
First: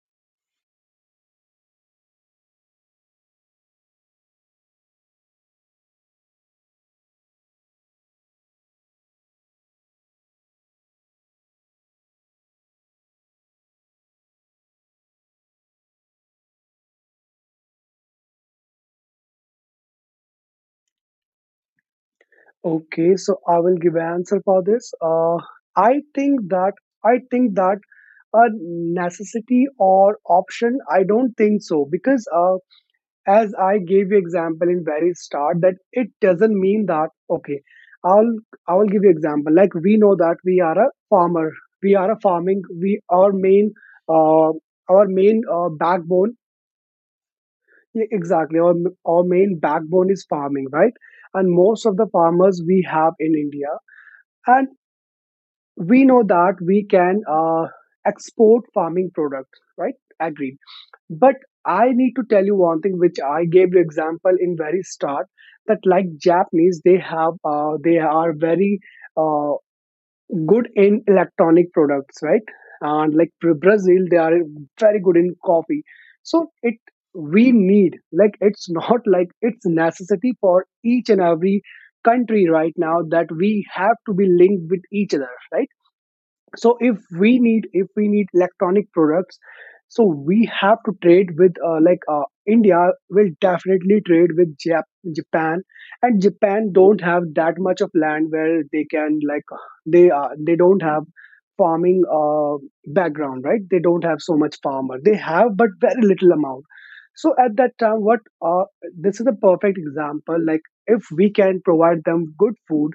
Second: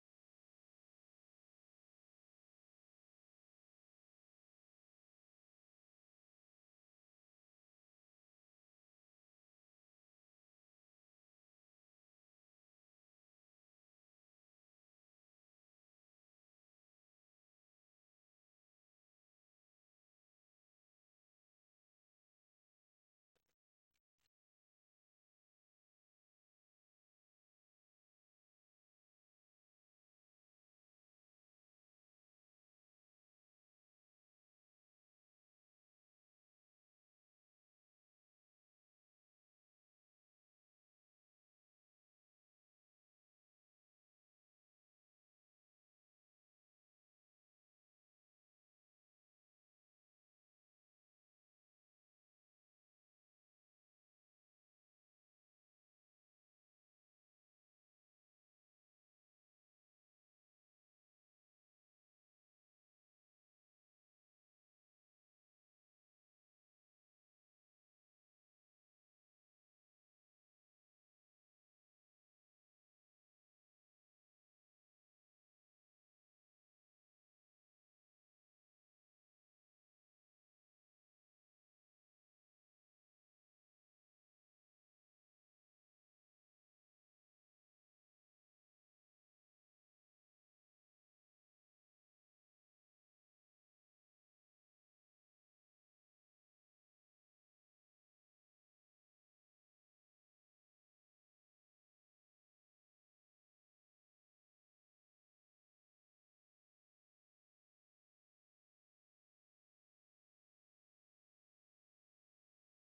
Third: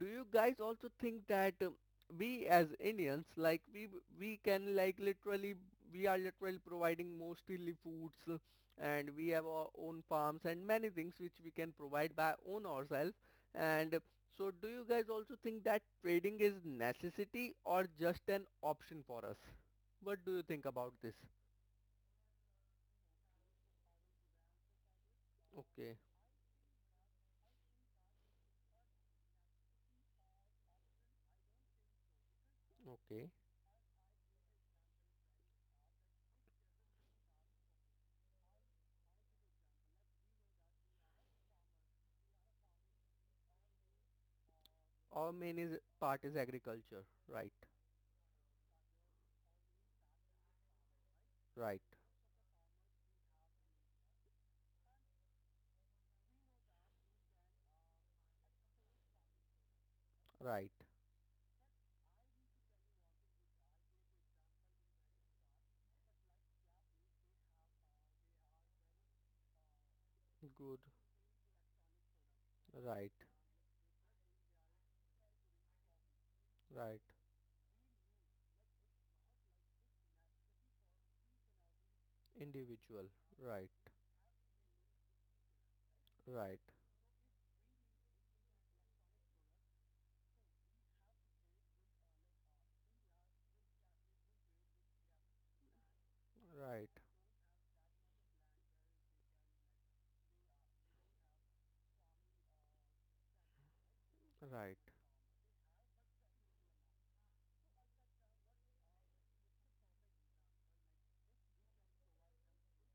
Speaker 1: do you guys also think that, we as Indians, like we can like literally, we are literally providing mostly foods, and we have our own farms and many things which we can provide by own ourselves, and so do you guys also think that trading is necessity or just an option for us? What do you think about this?
Speaker 2: Okay, so I will give an answer for this.
Speaker 1: Okay,
Speaker 2: I think that I think that a necessity or option. I don't think so because
Speaker 1: okay.
Speaker 2: as I gave you example in very start that it doesn't mean that okay, I'll I will give you example. Like we know that we are a farming, we uh, our
Speaker 1: Our
Speaker 2: main
Speaker 1: main
Speaker 2: uh,
Speaker 1: is part
Speaker 2: backbone.
Speaker 1: is agriculture. Right,
Speaker 2: Yeah, exactly, our main backbone is farming, right? And
Speaker 1: right,
Speaker 2: most of the farmers we have in India. And we know that we can export farming products, right? Agreed.
Speaker 1: right,
Speaker 2: But I need to tell you one thing, which I gave you example in very start, that like Japanese, they are very uh, good
Speaker 1: good.
Speaker 2: in electronic products, right?
Speaker 1: Right,
Speaker 2: And like Brazil, they are very good in coffee. So it
Speaker 1: right.
Speaker 2: we need, like it's not like it's necessity for each and every country right now
Speaker 1: Individual.
Speaker 2: that we
Speaker 1: Right,
Speaker 2: have to be linked with each other, right?
Speaker 1: right,
Speaker 2: So if we need, electronic products, so we have to trade with like India will definitely trade with Japan. And Japan
Speaker 1: right,
Speaker 2: don't have that much of land where they can, like, they don't have farming background, right? They don't have so much
Speaker 1: right,
Speaker 2: farmer, they have but very little amount. So at that time what uh, this is a perfect example. Like if we can provide them good food,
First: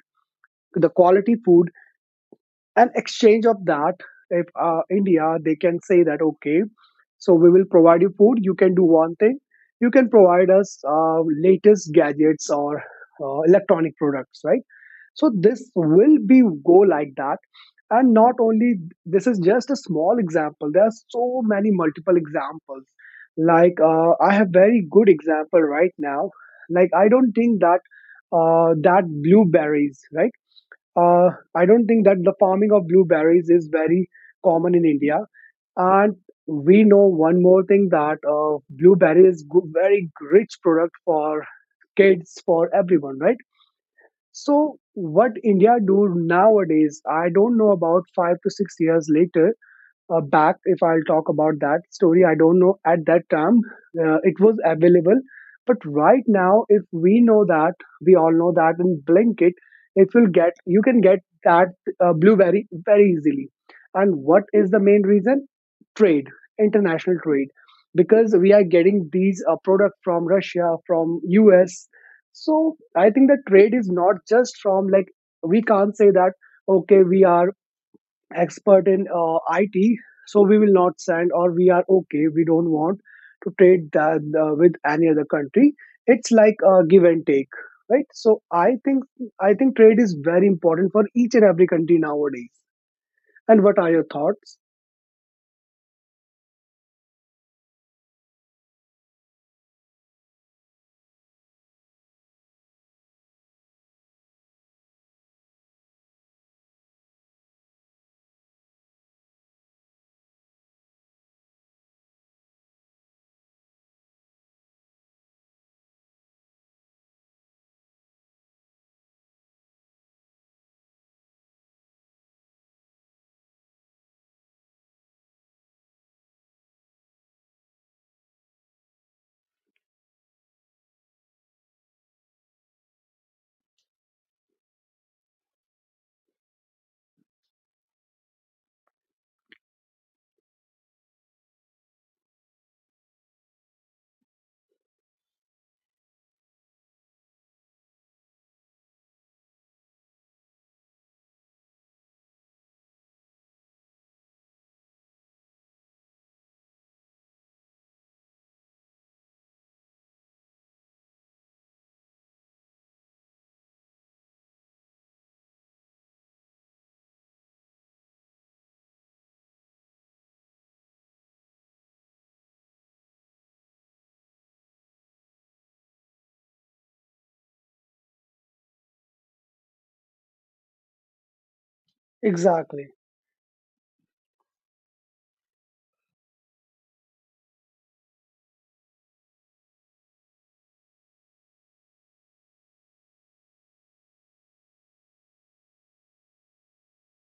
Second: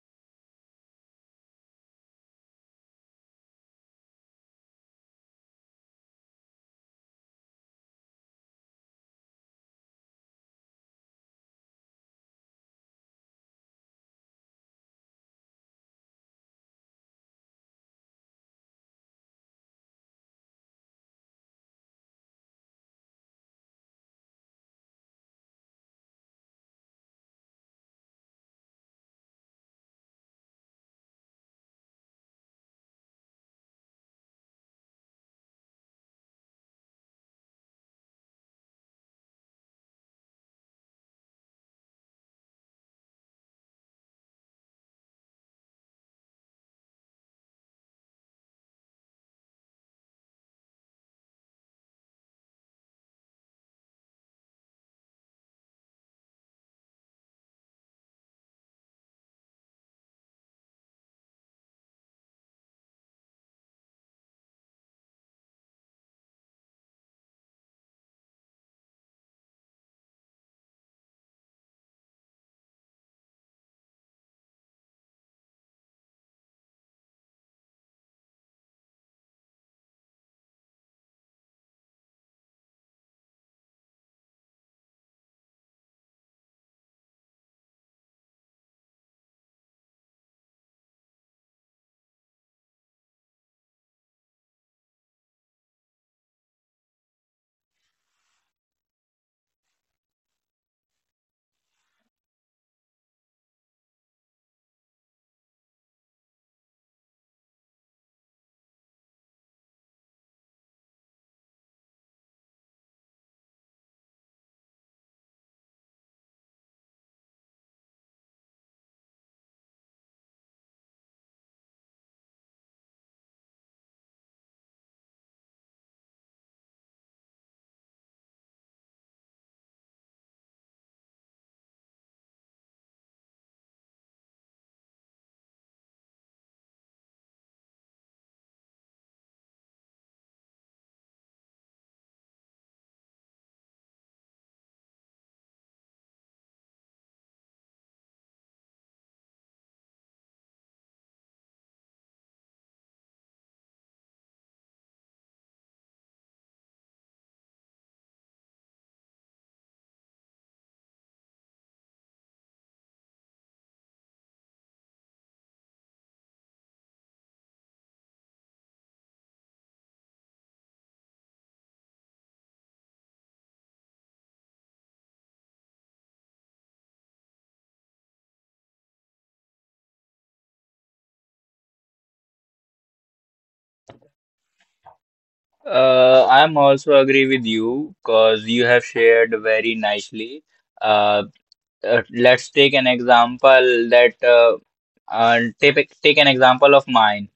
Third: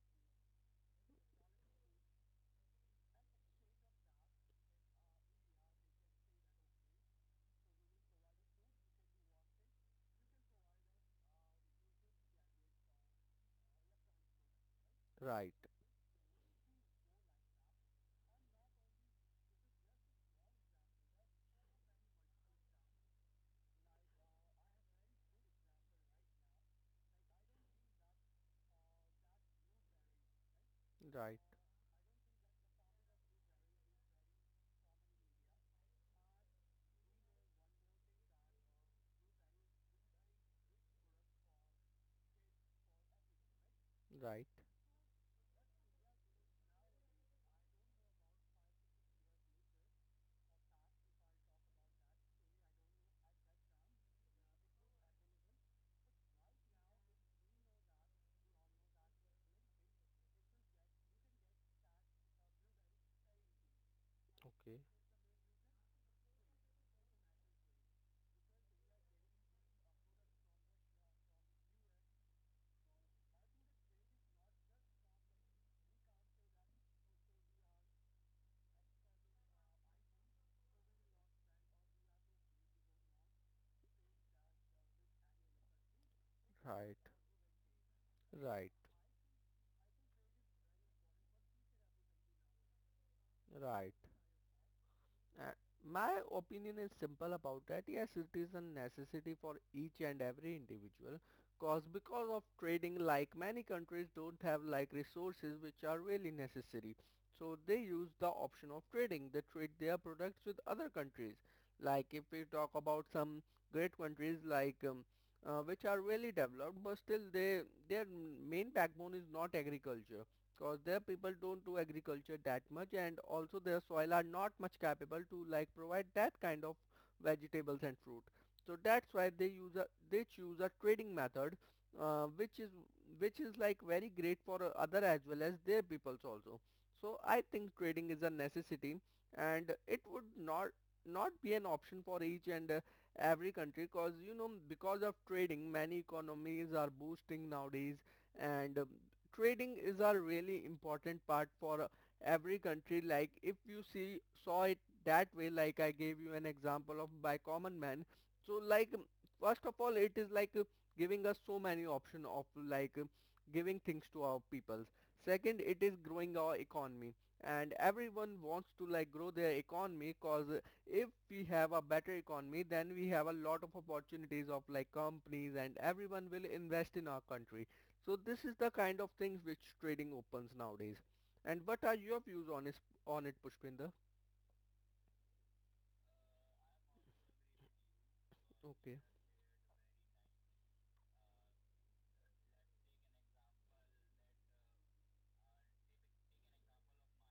Speaker 2: the quality food, an exchange of that, if India they can say that okay, so we will provide you food, you can do one thing, you can provide us latest gadgets or electronic products, right? So
Speaker 1: right, right,
Speaker 2: this will be go like that. And not only, this is just a small example, there are so many multiple examples. Like I have very good example right now. Like I don't think that that blueberries, right. uh, I don't think that the farming of blueberries is very common in India. And we know one more thing, that blueberry is very rich product for kids, for everyone, right?
Speaker 1: right,
Speaker 2: So what India do nowadays, I don't know, about 5 to 6 years later, back if I'll talk about that story, I don't know at that time it was available. But right now, if we know that we all know that in blinkit, it will get you can get that blueberry very easily. And what is the
Speaker 1: Okay,
Speaker 2: main reason? Trade. International trade. Because we are getting these product from Russia, from US. So I think the trade is not just from, like, we can't say that okay, we are expert in IT, so we will not send or we are okay. We don't want to trade that with any other country. It's like a
Speaker 1: right,
Speaker 2: give and take, right? So
Speaker 1: right,
Speaker 2: I think, trade is very important for each and every country nowadays. And what are
Speaker 1: right.
Speaker 2: your thoughts?
Speaker 1: Uh, my opinion is simple about that. Yes, it is a necessity for each and every individual. Cause because of trading, like many countries don't have like resources which are really necessary. So they use the option of trading. They trade their products with other countries. Like if we talk about some great countries like, which are really developed, but still they their main backbone is not agriculture. Cause their people don't do agriculture that much, and also their soil are not much capable to like provide that kind of vegetables and fruit. So that's why they use a they choose a trading method, uh, which is which is like very great for other as well as their peoples also. So I think trading is a necessity and it would not not be an option for each and, every country, cause you know because of trading many economies are boosting nowadays. And, trading is a really important part for, every country. Like if you see saw it that way, like I gave you an example of by common man, so like, first of all it is like, giving us so many option of like, giving things to our peoples. Second, it is growing our economy, and everyone wants to like grow their economy, cause if we have a better economy, then we have a lot of opportunities of like companies and everyone will invest in our country. So this is the kind of things which trading opens nowadays. And what are your views on is
Speaker 2: Exactly.
Speaker 1: on it, Pushpinder?
Speaker 3: I'm also agree with you because you have
Speaker 1: Okay.
Speaker 3: shared very nicely. Uh, let's take an example that uh, take take an example of mine.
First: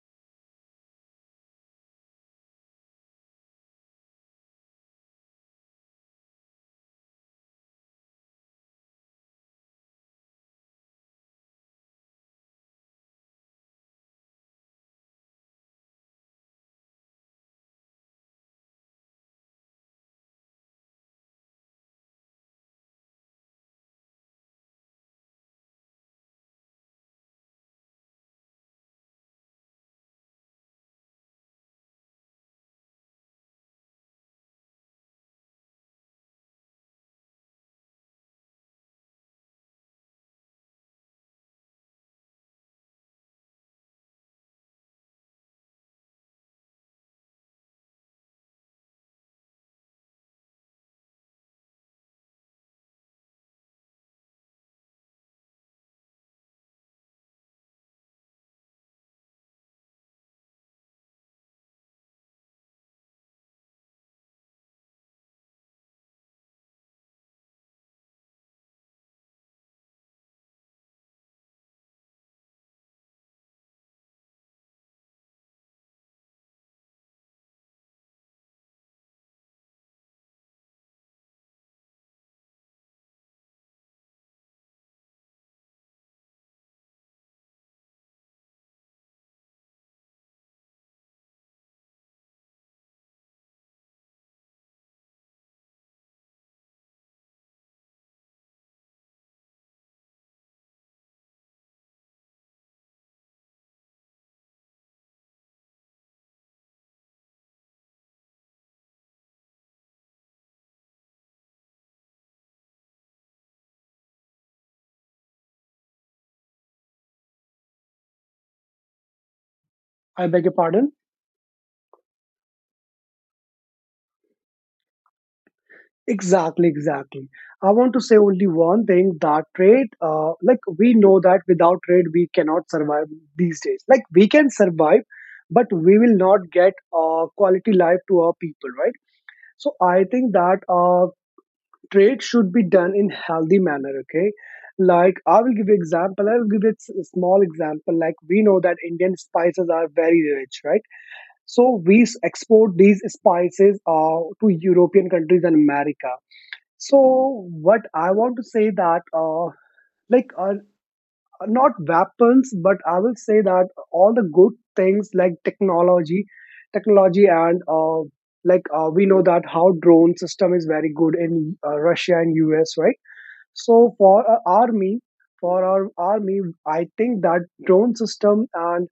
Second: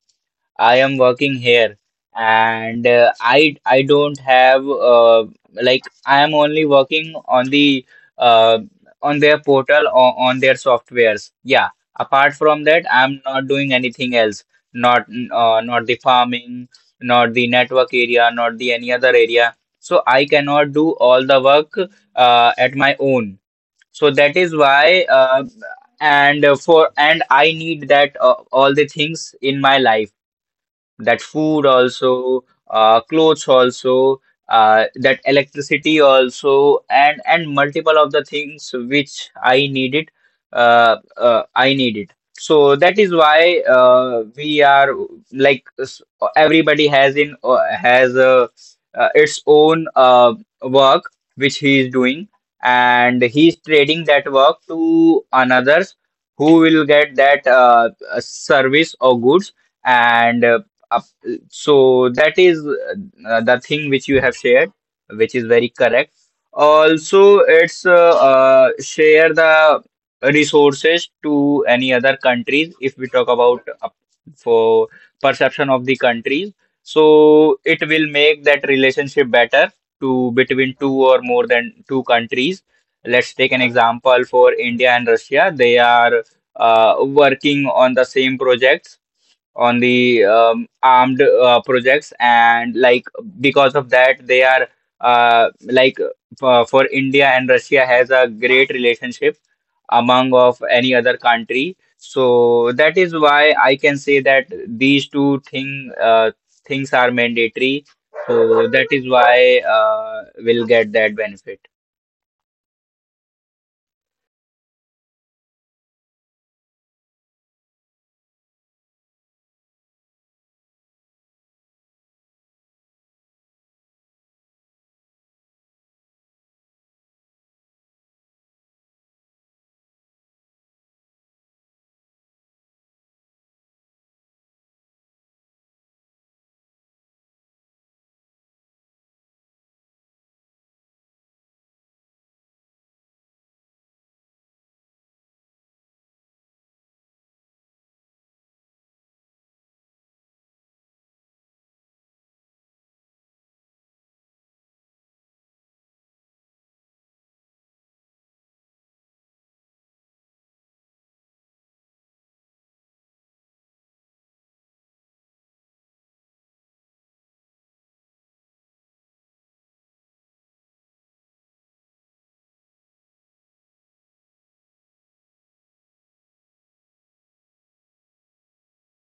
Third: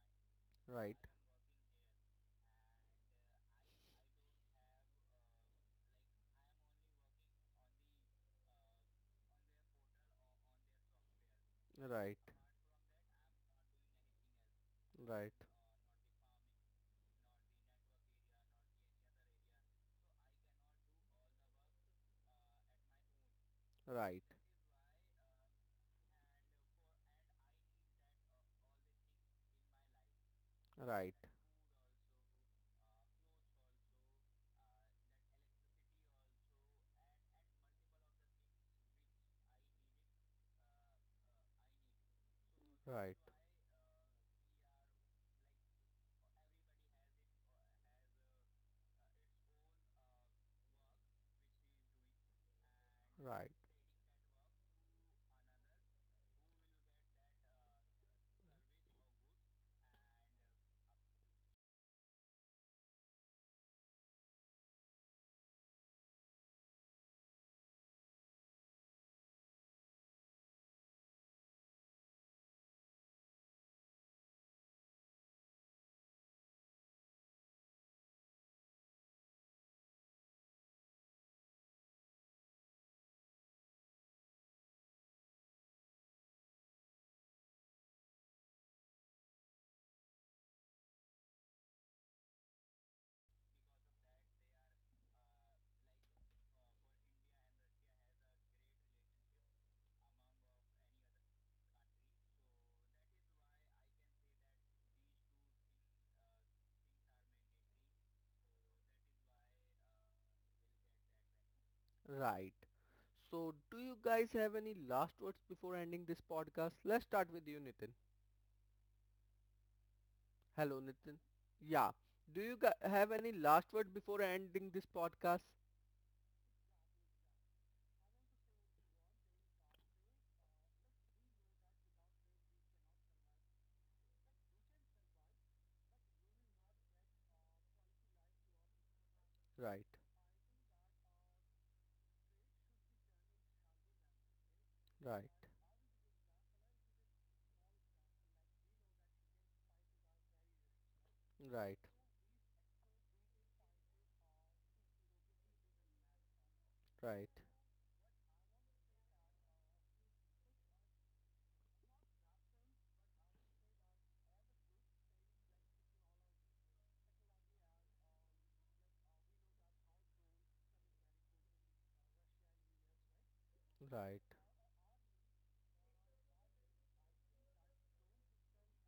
Speaker 3: I am
Speaker 1: Right.
Speaker 3: working here, and I don't have like, I am only working on the uh, on their portal or on their softwares. Yeah.
Speaker 1: Right.
Speaker 3: Apart from that, I'm not doing anything else. Not
Speaker 1: Right.
Speaker 3: not the farming, not the network area, not the any other area. So I cannot do all the work at my own. So that
Speaker 1: Right.
Speaker 3: is why and for, and I need that all the things in my life, that
Speaker 1: Right.
Speaker 3: food also, clothes also, that electricity also, and multiple of the things which I needed, I needed. So that is
Speaker 1: Right.
Speaker 3: why we are like, everybody has in has its own work which he is doing, and he is
Speaker 1: Right.
Speaker 3: trading that work to another who will get that service or goods, and up so that is the thing which you have shared, which is very correct. Also it's share the resources to any other countries. If we talk about for perception of the countries, so it will make that relationship better to between two or more than two countries. Let's take an example for India and Russia. They are uh, working on the same projects, on the armed projects, and like because of that they are uh, like for India and Russia has a great relationship among of any other country. So that is why I can say that these two things are mandatory, so that is why we'll get that benefit.
Speaker 1: Right. So do you guys have any last words before ending this podcast? Let's start with you, Nitin.
Speaker 2: I beg your
Speaker 1: Hello,
Speaker 2: pardon.
Speaker 1: Nitin. Yeah. Do you have any last word before ending this podcast?
Speaker 2: Exactly, exactly. I want to say only one thing, that trade, like we know that without trade, we cannot survive these days. Like we can survive, but we will not get quality life to our people, right? So
Speaker 1: Right.
Speaker 2: I think that trade should be done in healthy manner, okay? Like
Speaker 1: Right.
Speaker 2: I will give you example. I will give you a small example. Like we know that Indian spices are very rich, right?
Speaker 1: Right.
Speaker 2: So we export these spices to European countries and America.
Speaker 1: Right.
Speaker 2: So what I want to say that like not weapons, but I will say that all the good things like technology, and like we know that how drone system is very good in Russia and US, right? So
Speaker 1: Right.
Speaker 2: for our army, for our army, I think that drone system and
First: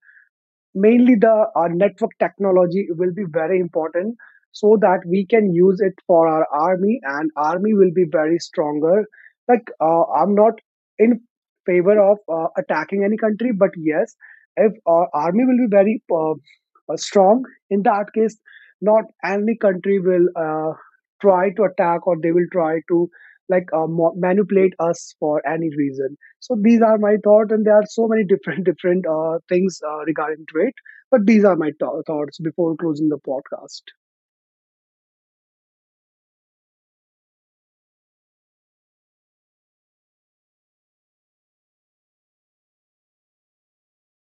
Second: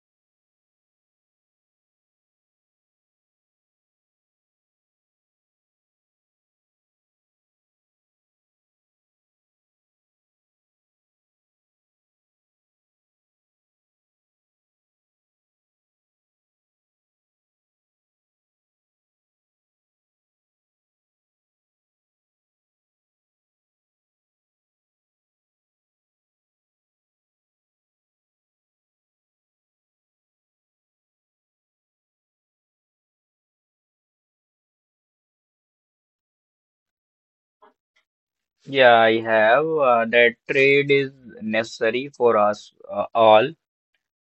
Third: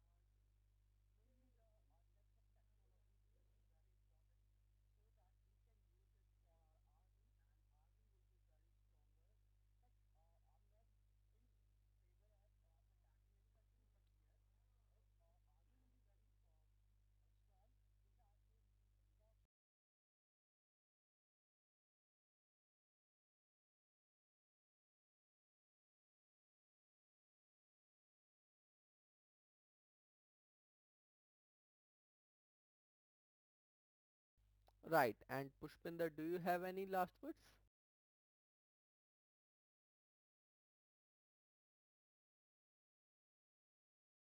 Speaker 2: mainly the our network technology will be very important, so that we can use it for our army and army will be very stronger. Like I'm not in favor of attacking any country, but yes, if our army will be very strong, in that case not any country will try to attack, or they will try to like manipulate us for any reason. So these are my thoughts, and there are so many different different things regarding trade. But these are my thoughts before closing the podcast.
Speaker 1: Right. And Pushpinder, do you have any last words?
Speaker 3: Yeah, I have that trade is necessary for us all.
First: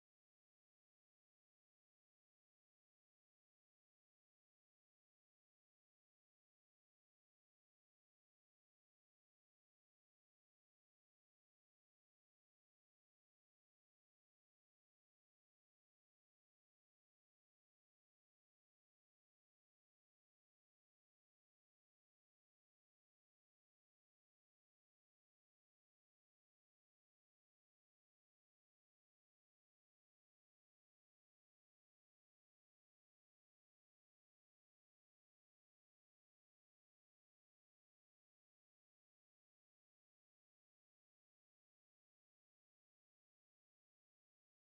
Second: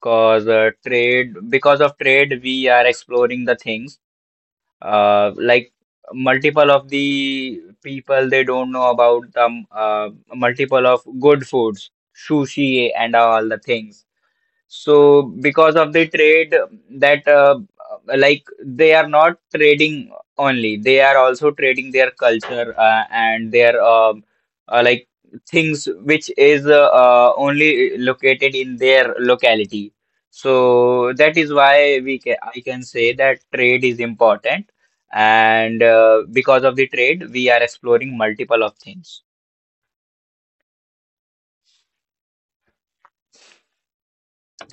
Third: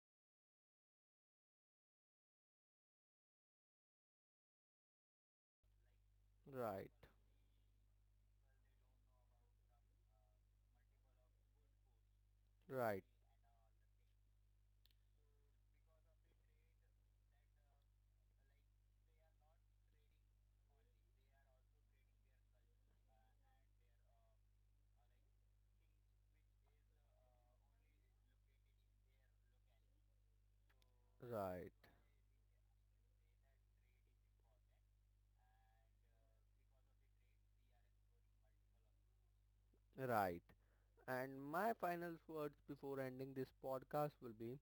Speaker 3: Cause because of trade, we are exploring the things. Like, multiple of
Speaker 1: Right,
Speaker 3: the people, they don't know about the multiple of good foods, sushi
Speaker 1: right,
Speaker 3: and all the things. So because of the trade, that like they are not trading only, they are also trading their culture and their like things which is only located in their locality. So that is
Speaker 1: right,
Speaker 3: why we ca I can say that trade is important, and because of the trade, we are exploring multiple of things.
Speaker 1: right. And my final words before ending this podcast will be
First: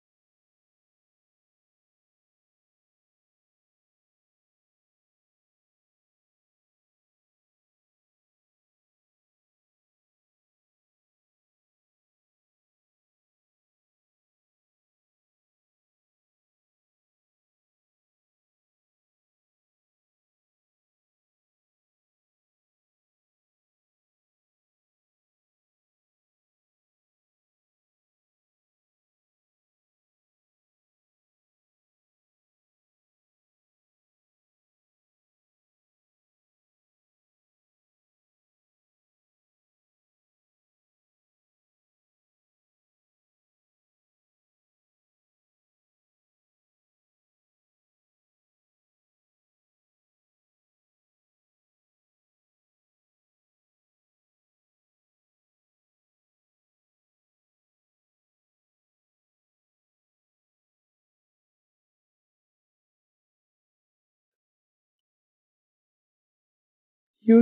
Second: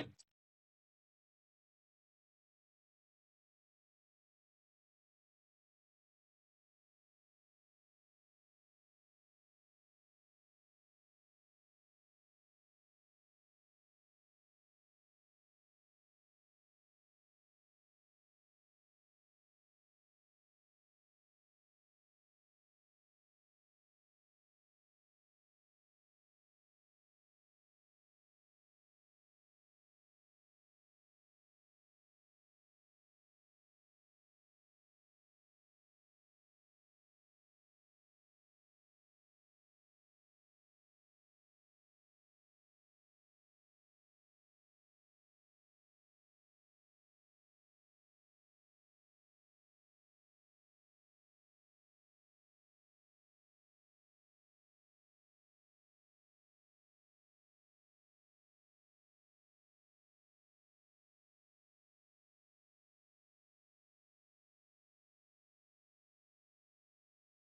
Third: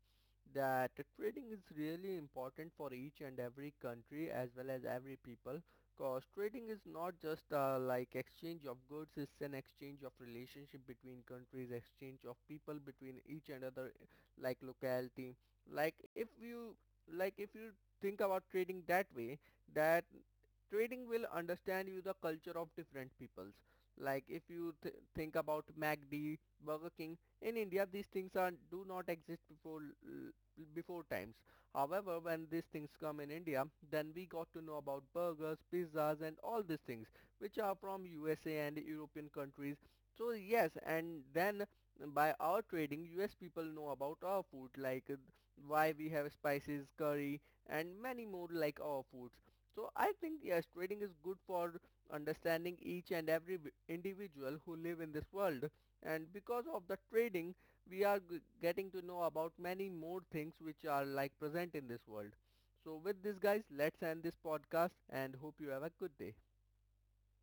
Speaker 1: that trading is really important for each and every country as well as every people, because trading is not just like exchange of goods, it's an exchange of relationship between countries, exchange of people between each and other, like locality. Like if you like if you think about trading that way, that trading will understand you the culture of different peoples. Like if you think about MACD, Burger King, in India these things are do not exist before times. However, when these things come in India, then we got to know about burgers, pizzas, and all these things which are from USA and European countries. So yes, and then by our trading, US people know about our food, like why we have spices, curry, and many more like our foods. So I think yes, trading is good for understanding each and every individual who live in this world, and because of the trading we are getting to know about many more things which are like present in this world. So with this, guys, let's end this podcast and hope you have a good day.
Speaker 2: You